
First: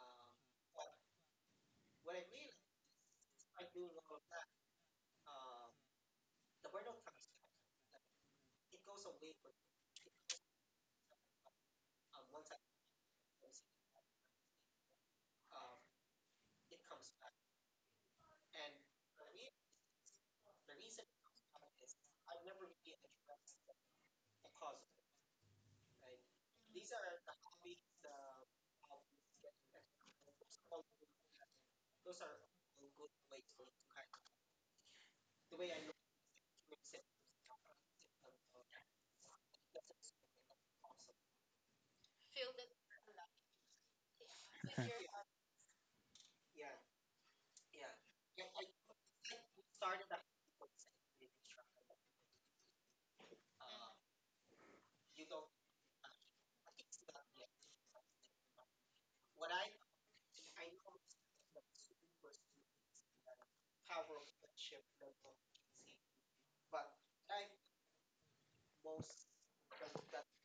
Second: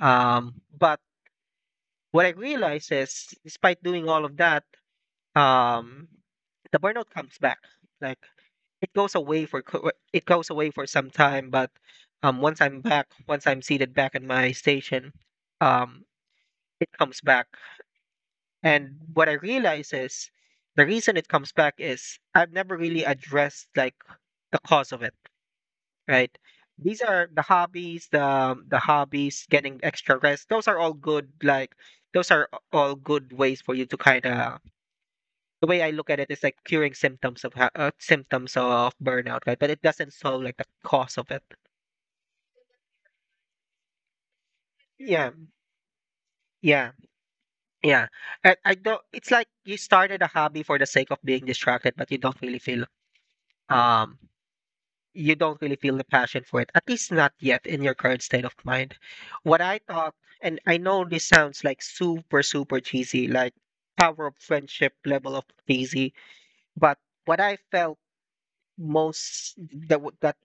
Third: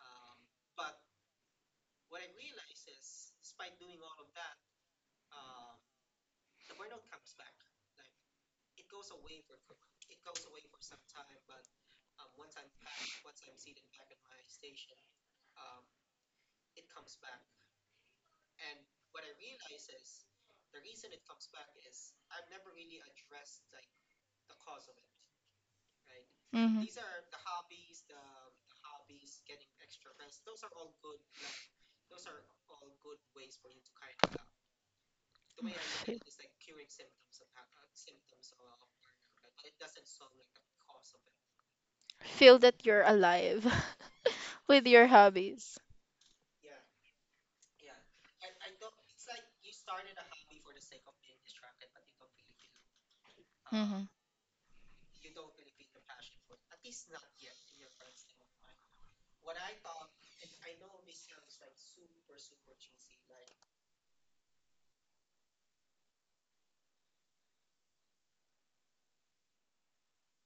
[SPEAKER 1] But what I realized is, despite doing all of that, um the burnout comes back. Like, it goes away for some time, but once I'm back, once I'm seated back in my station, um it comes back. And what I realize is the reason it comes back is I've never really addressed like the cause of it, right?
[SPEAKER 2] Mm-hmm.
[SPEAKER 1] These are the hobbies, the hobbies, getting extra rest, those are all good. Like, those are all good ways for you to kind of, the way I look at it is like curing symptoms of symptoms of burnout, right? But it doesn't solve like the cause of it.
[SPEAKER 2] Feel, feel that you're alive with
[SPEAKER 3] Mhm.
[SPEAKER 2] your
[SPEAKER 1] Yeah,
[SPEAKER 2] hobbies.
[SPEAKER 1] yeah, yeah. I don't. It's like you started a hobby for the sake of being distracted, but you don't really feel
[SPEAKER 2] Mm-hmm.
[SPEAKER 1] um you don't really feel the passion for it. At least not yet in your current state of mind. What I thought, and I know this sounds like super super cheesy, like power of friendship level of cheesy, but what I felt most the, that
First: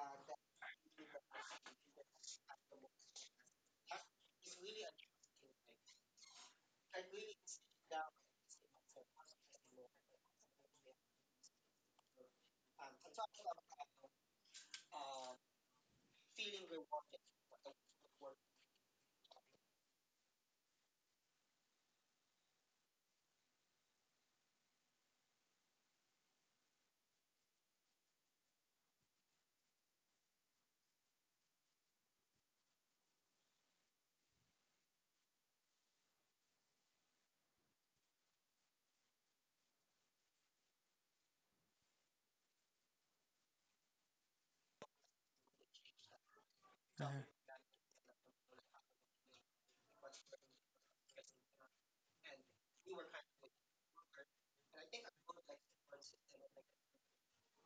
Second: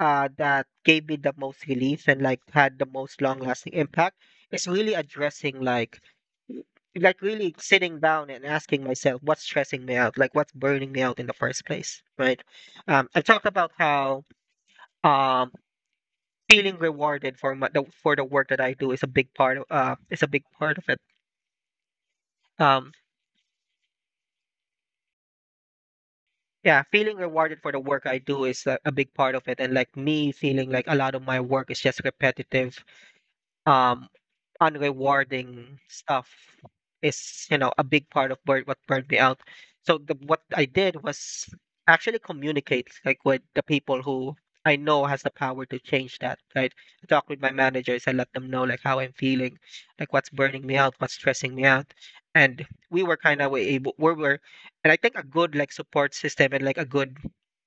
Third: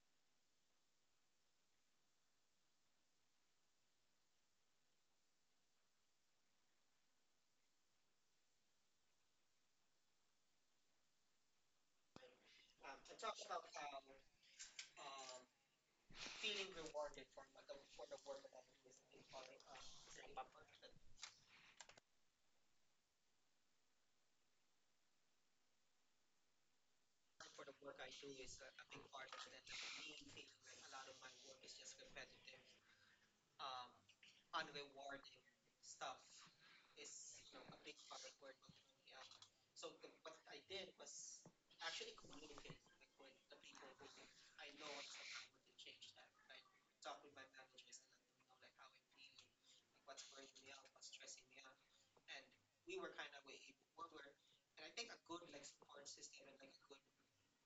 [SPEAKER 1] that gave me the most relief and like had the most long lasting impact is really addressing like w- like really sitting down and asking myself, what's stressing me out, like what's burning me out in the first place, right? I've talked about how um, feeling rewarded for for the work that I do is a big part of is a big part of it. um, yeah, feeling rewarded for the work I do is a big part of it, and like me feeling like a lot of my work is just repetitive, um unrewarding stuff is, you know, a big part of what burned me out. So what I did was actually communicate like with the people who I know has the power to change that, right? I talked with my managers, I let them know like how I'm feeling, like what's burning me out, what's stressing me out. And we were kind of able we were, and I think a good like support system and like a good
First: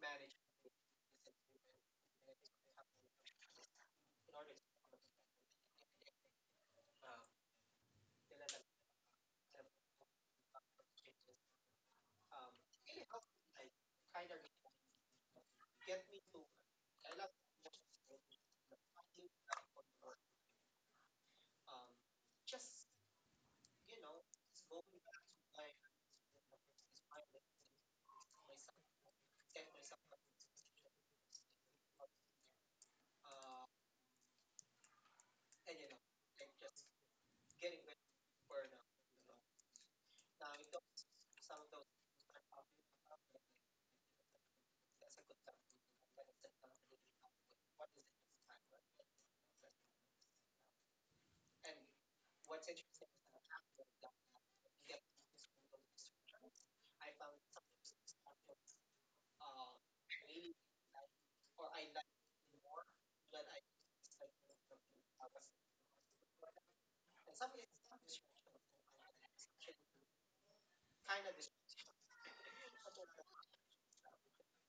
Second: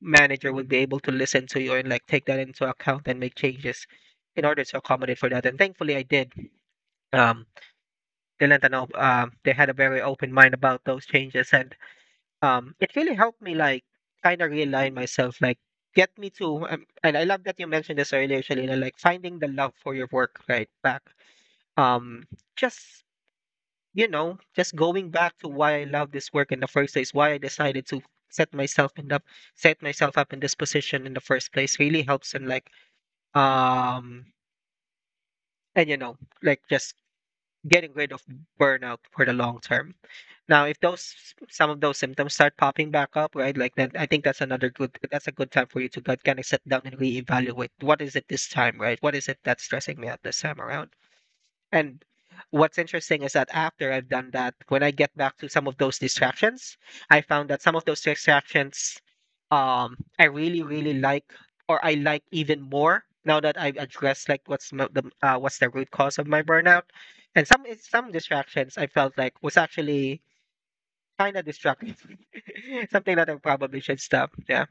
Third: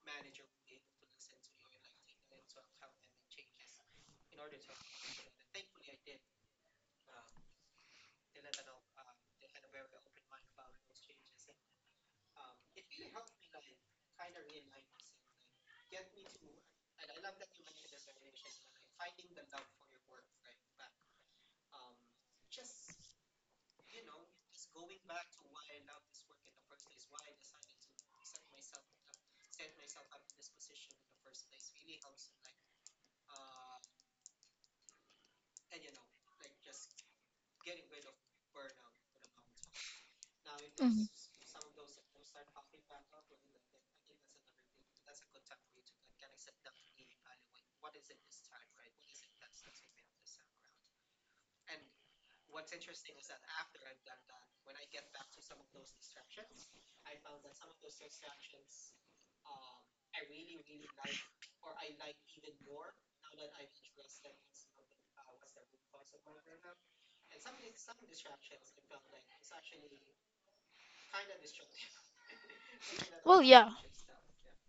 [SPEAKER 1] manager would be able to listen to you and like take that into account and make changes in order to accommodate for that. And thankfully I did. Um, they lent an op- They had a very open mind about those changes, and it really helped me like kind of realign myself, like get me to. And I love that you mentioned this earlier, Shalina, like finding the love for your work right back. Um, just, you know, just going back to why I love this work in the first place, why I decided to set myself in up, set myself up in this position in the first place, really helps in like um, and you know, like just getting rid of burnout for the long term. Now, if
[SPEAKER 2] Mm-hmm.
[SPEAKER 1] those some of those symptoms start popping back up, right? I think that's another good. That's a good time for you to kind of sit down and reevaluate what is it this time, right? What is it that's stressing me out this time around? And what's interesting is that after I've done that, when I get back to some of those distractions, I found that some of those distractions, I really, really like, or I like even more now that I've addressed like what's the root cause of my burnout, and some distractions I felt like was actually kinda distracting. Something that I
[SPEAKER 2] Well, yeah.
[SPEAKER 1] probably should stop. Yeah.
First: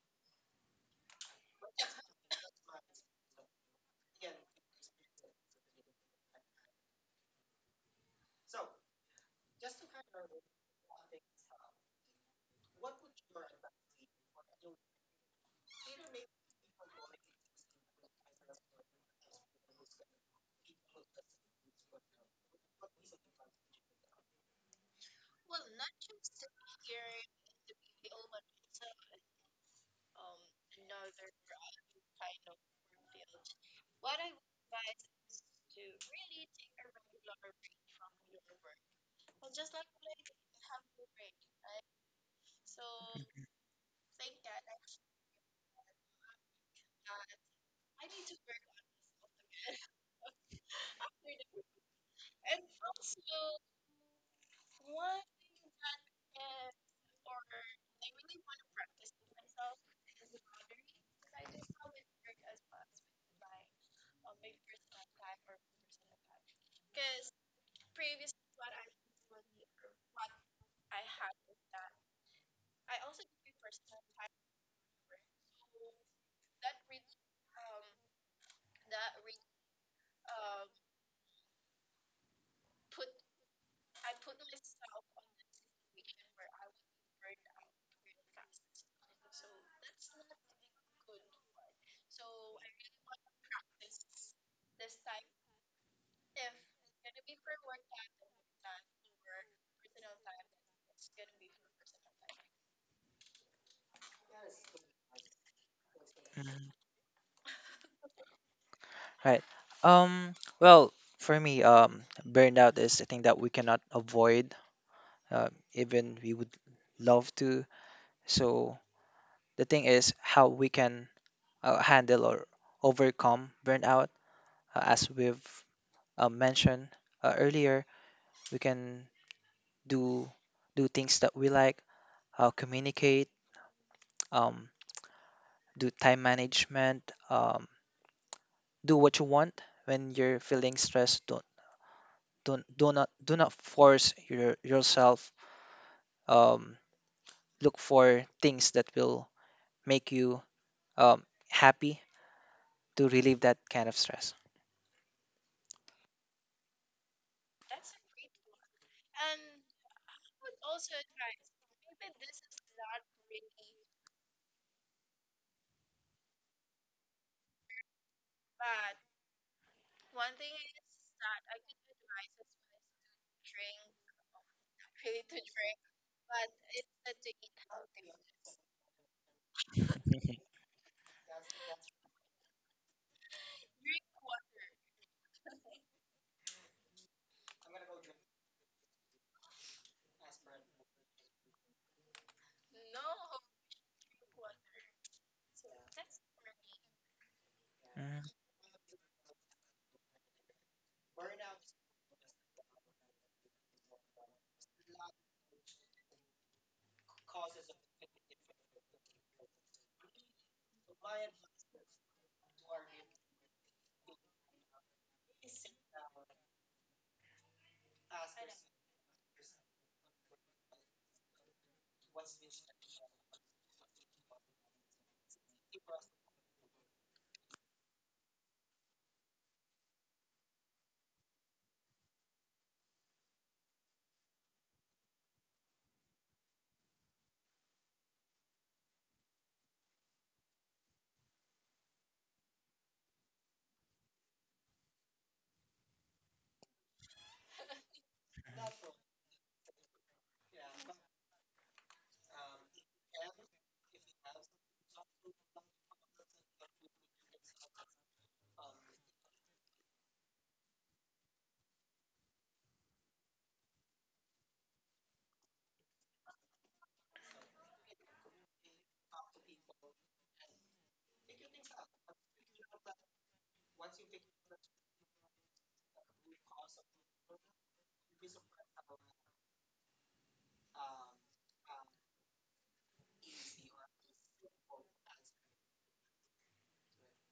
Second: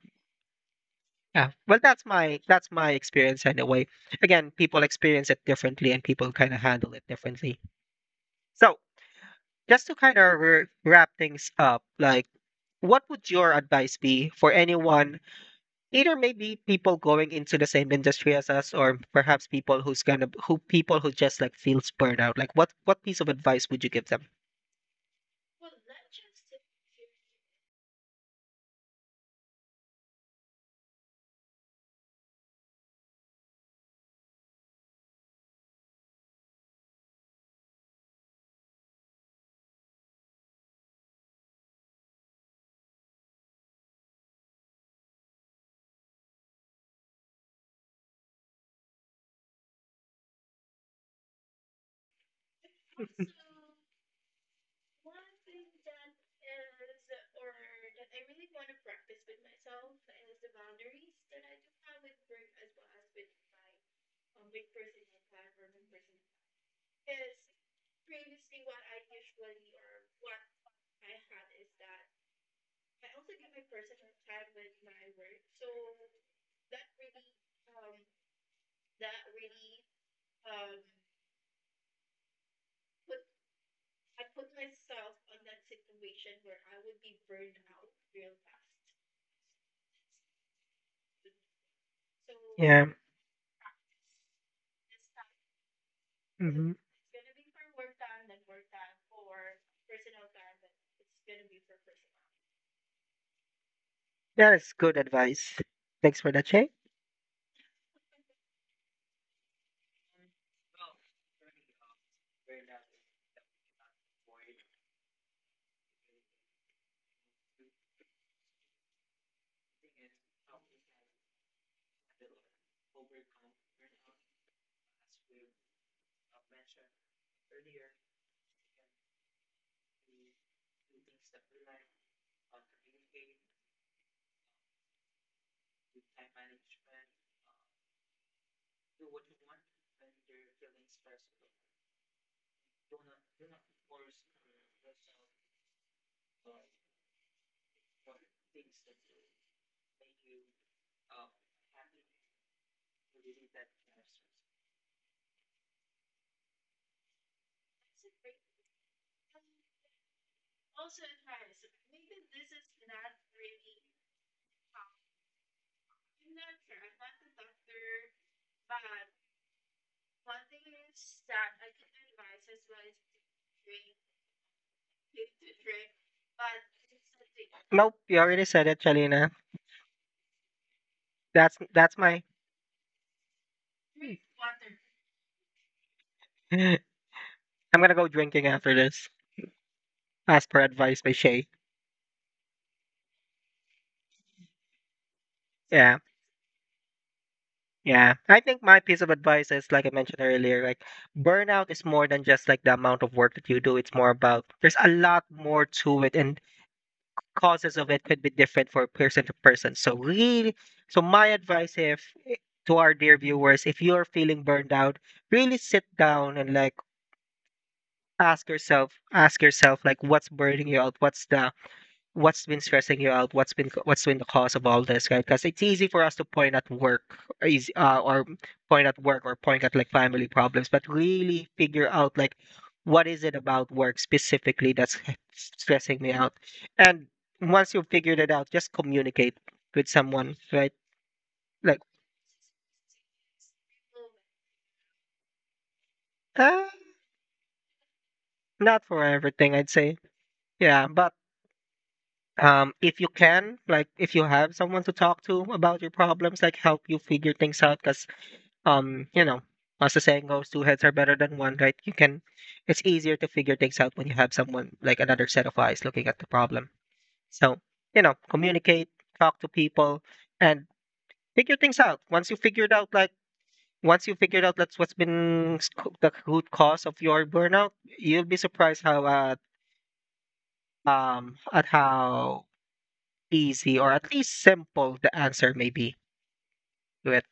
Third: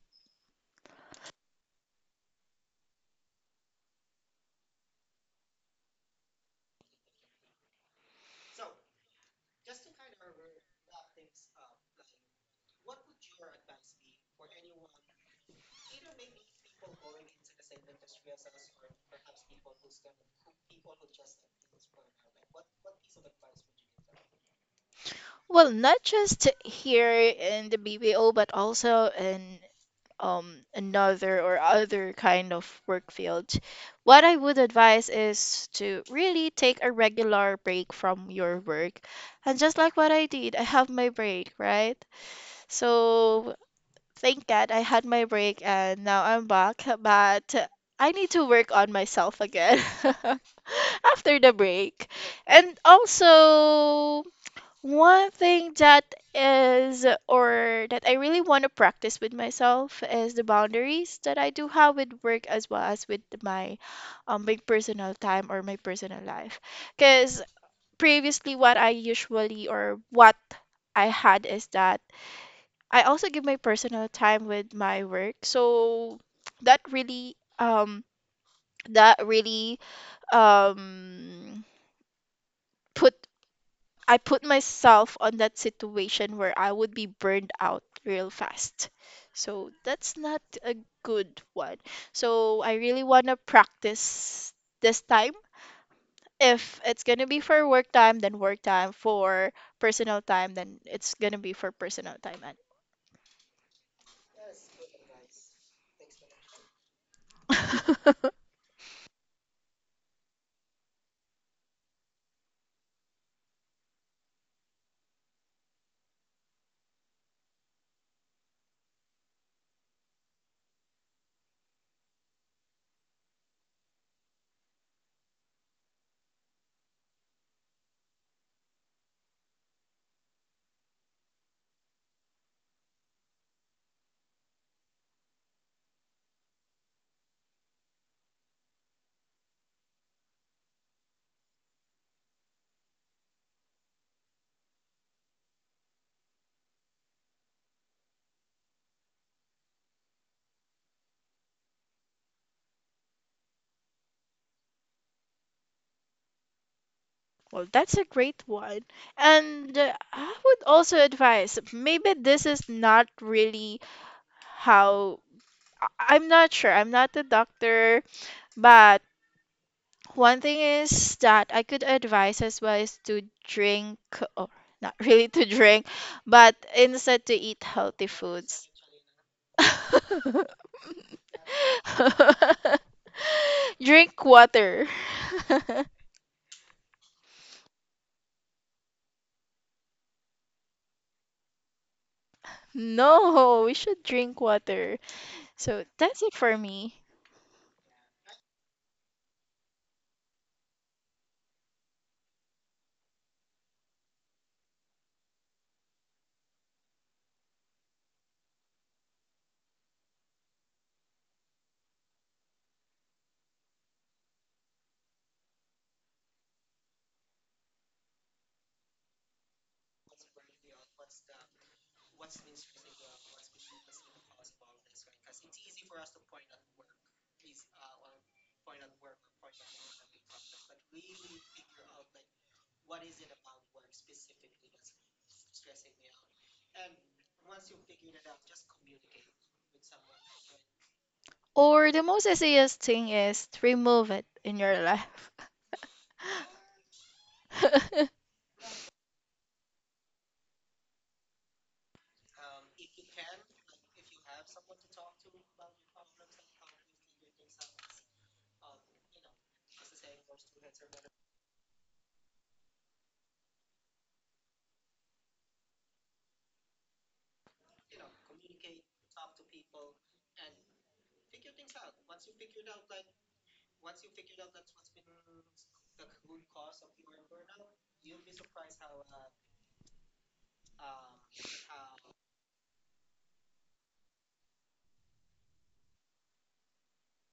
[SPEAKER 1] Yeah. Well, that's my experience anyway. Again, people experience it differently and people kind of handle it differently. So, just to kind of r wrap things up, like what would your advice be for anyone, either maybe people going into the same industry as us, or perhaps people who's kind of who people who just like feels burned out? Like what piece of advice would you give them?
[SPEAKER 2] Well, not just here in the BPO, but also in another or other kind of work field. What I would advise is to really take a regular break from your work. And just like what I did, I have my break, right? So thank God I had my break and now I'm back, but I need to work on myself again after the break. And also, one thing that is, or that I really want to practice with myself is the boundaries that I do have with work as well as with my, my personal time or my personal life. Because previously, what I usually or what I had is that I also give my personal time with my work. So that really, that really, um, put I put myself on that situation where I would be burned out real fast. So that's not a good one. So I
[SPEAKER 1] Yeah.
[SPEAKER 2] really want to practice this time.
[SPEAKER 1] Hmm.
[SPEAKER 2] If it's going to be for work time, then work time. For personal time, then it's going to be for personal time.
[SPEAKER 1] That is good advice. Thanks for that,
[SPEAKER 3] Mhm.
[SPEAKER 1] Shay.
[SPEAKER 2] And
[SPEAKER 3] Right. Um, well, for me, burnout is a thing that we cannot avoid, even we would love to. So the thing is how we can handle or overcome burnout. As we've mentioned earlier, we can do do things that we like, communicate, um, do time management, do what you want when you're feeling stressed. Don't Do not force yourself. Um, look for things that will make you um, happy to relieve that kind of stress.
[SPEAKER 2] well, that's a great one. And I would also advise maybe this is not really how I- I'm not sure. I'm not a doctor, but one thing is that I could advise as well is to drink, or not really to drink, but instead to eat
[SPEAKER 1] Nope,
[SPEAKER 2] healthy
[SPEAKER 1] you already
[SPEAKER 2] foods.
[SPEAKER 1] said it, Chalina. That's my.
[SPEAKER 2] Drink water.
[SPEAKER 1] I'm gonna go drinking after this. As per advice by Shay.
[SPEAKER 2] No, we should drink water. So
[SPEAKER 1] Yeah,
[SPEAKER 2] that's it for me.
[SPEAKER 1] yeah.
[SPEAKER 3] Mhm.
[SPEAKER 1] I think my piece of advice is like I mentioned earlier, like burnout is more than just like the amount of work that you do. It's more about, there's a lot more to it, and causes of it could be different for person to person. So really, so my advice if eh, to our dear viewers, if you're feeling burned out, really sit down and like ask yourself like what's burning you out, what's been stressing you out, what's been the cause of all this, right? Because it's easy for us to point at work, or easy, or point at work or point at like family problems, but really figure out like what is it about work specifically that's stressing me out. And once you've figured it out, just communicate with someone, right? Like
[SPEAKER 2] Or the most easiest thing is to remove it in your life.
[SPEAKER 1] uh, not for everything I'd say, yeah, but if you can, like if you have someone to talk to about your problems, like help you figure things out, because you know, as the saying goes, two heads are better than one, right? You can, it's easier to figure things out when you have someone like another set of eyes looking at the problem. So, you know, communicate, talk to people, and figure things out. Once you figured out, like once you figured out that's what's been the root cause of your burnout, you'll be surprised how at how easy, or at least simple, the answer may be to it.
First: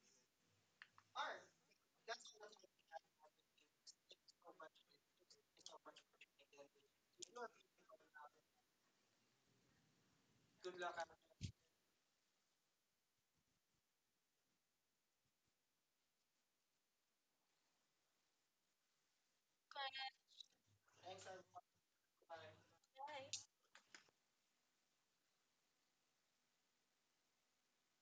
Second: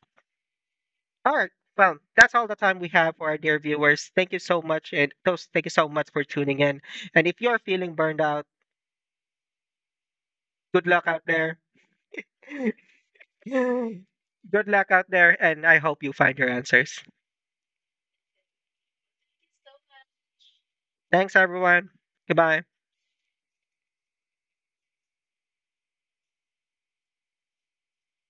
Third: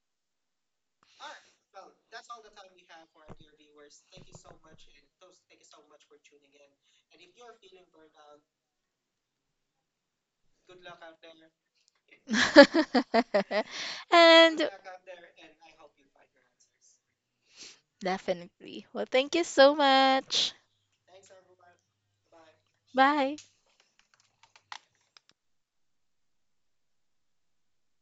[SPEAKER 1] All right. Well, that's all the time we have for our dear viewers. Thank you so much, and those thank you so much for tuning in. And if you're feeling burned out, good luck out there. good
[SPEAKER 2] And
[SPEAKER 1] Luck out there, and I hope you find your answers.
[SPEAKER 2] definitely. Well, thank you so much.
[SPEAKER 1] Thanks, everyone. Goodbye.
[SPEAKER 2] Bye.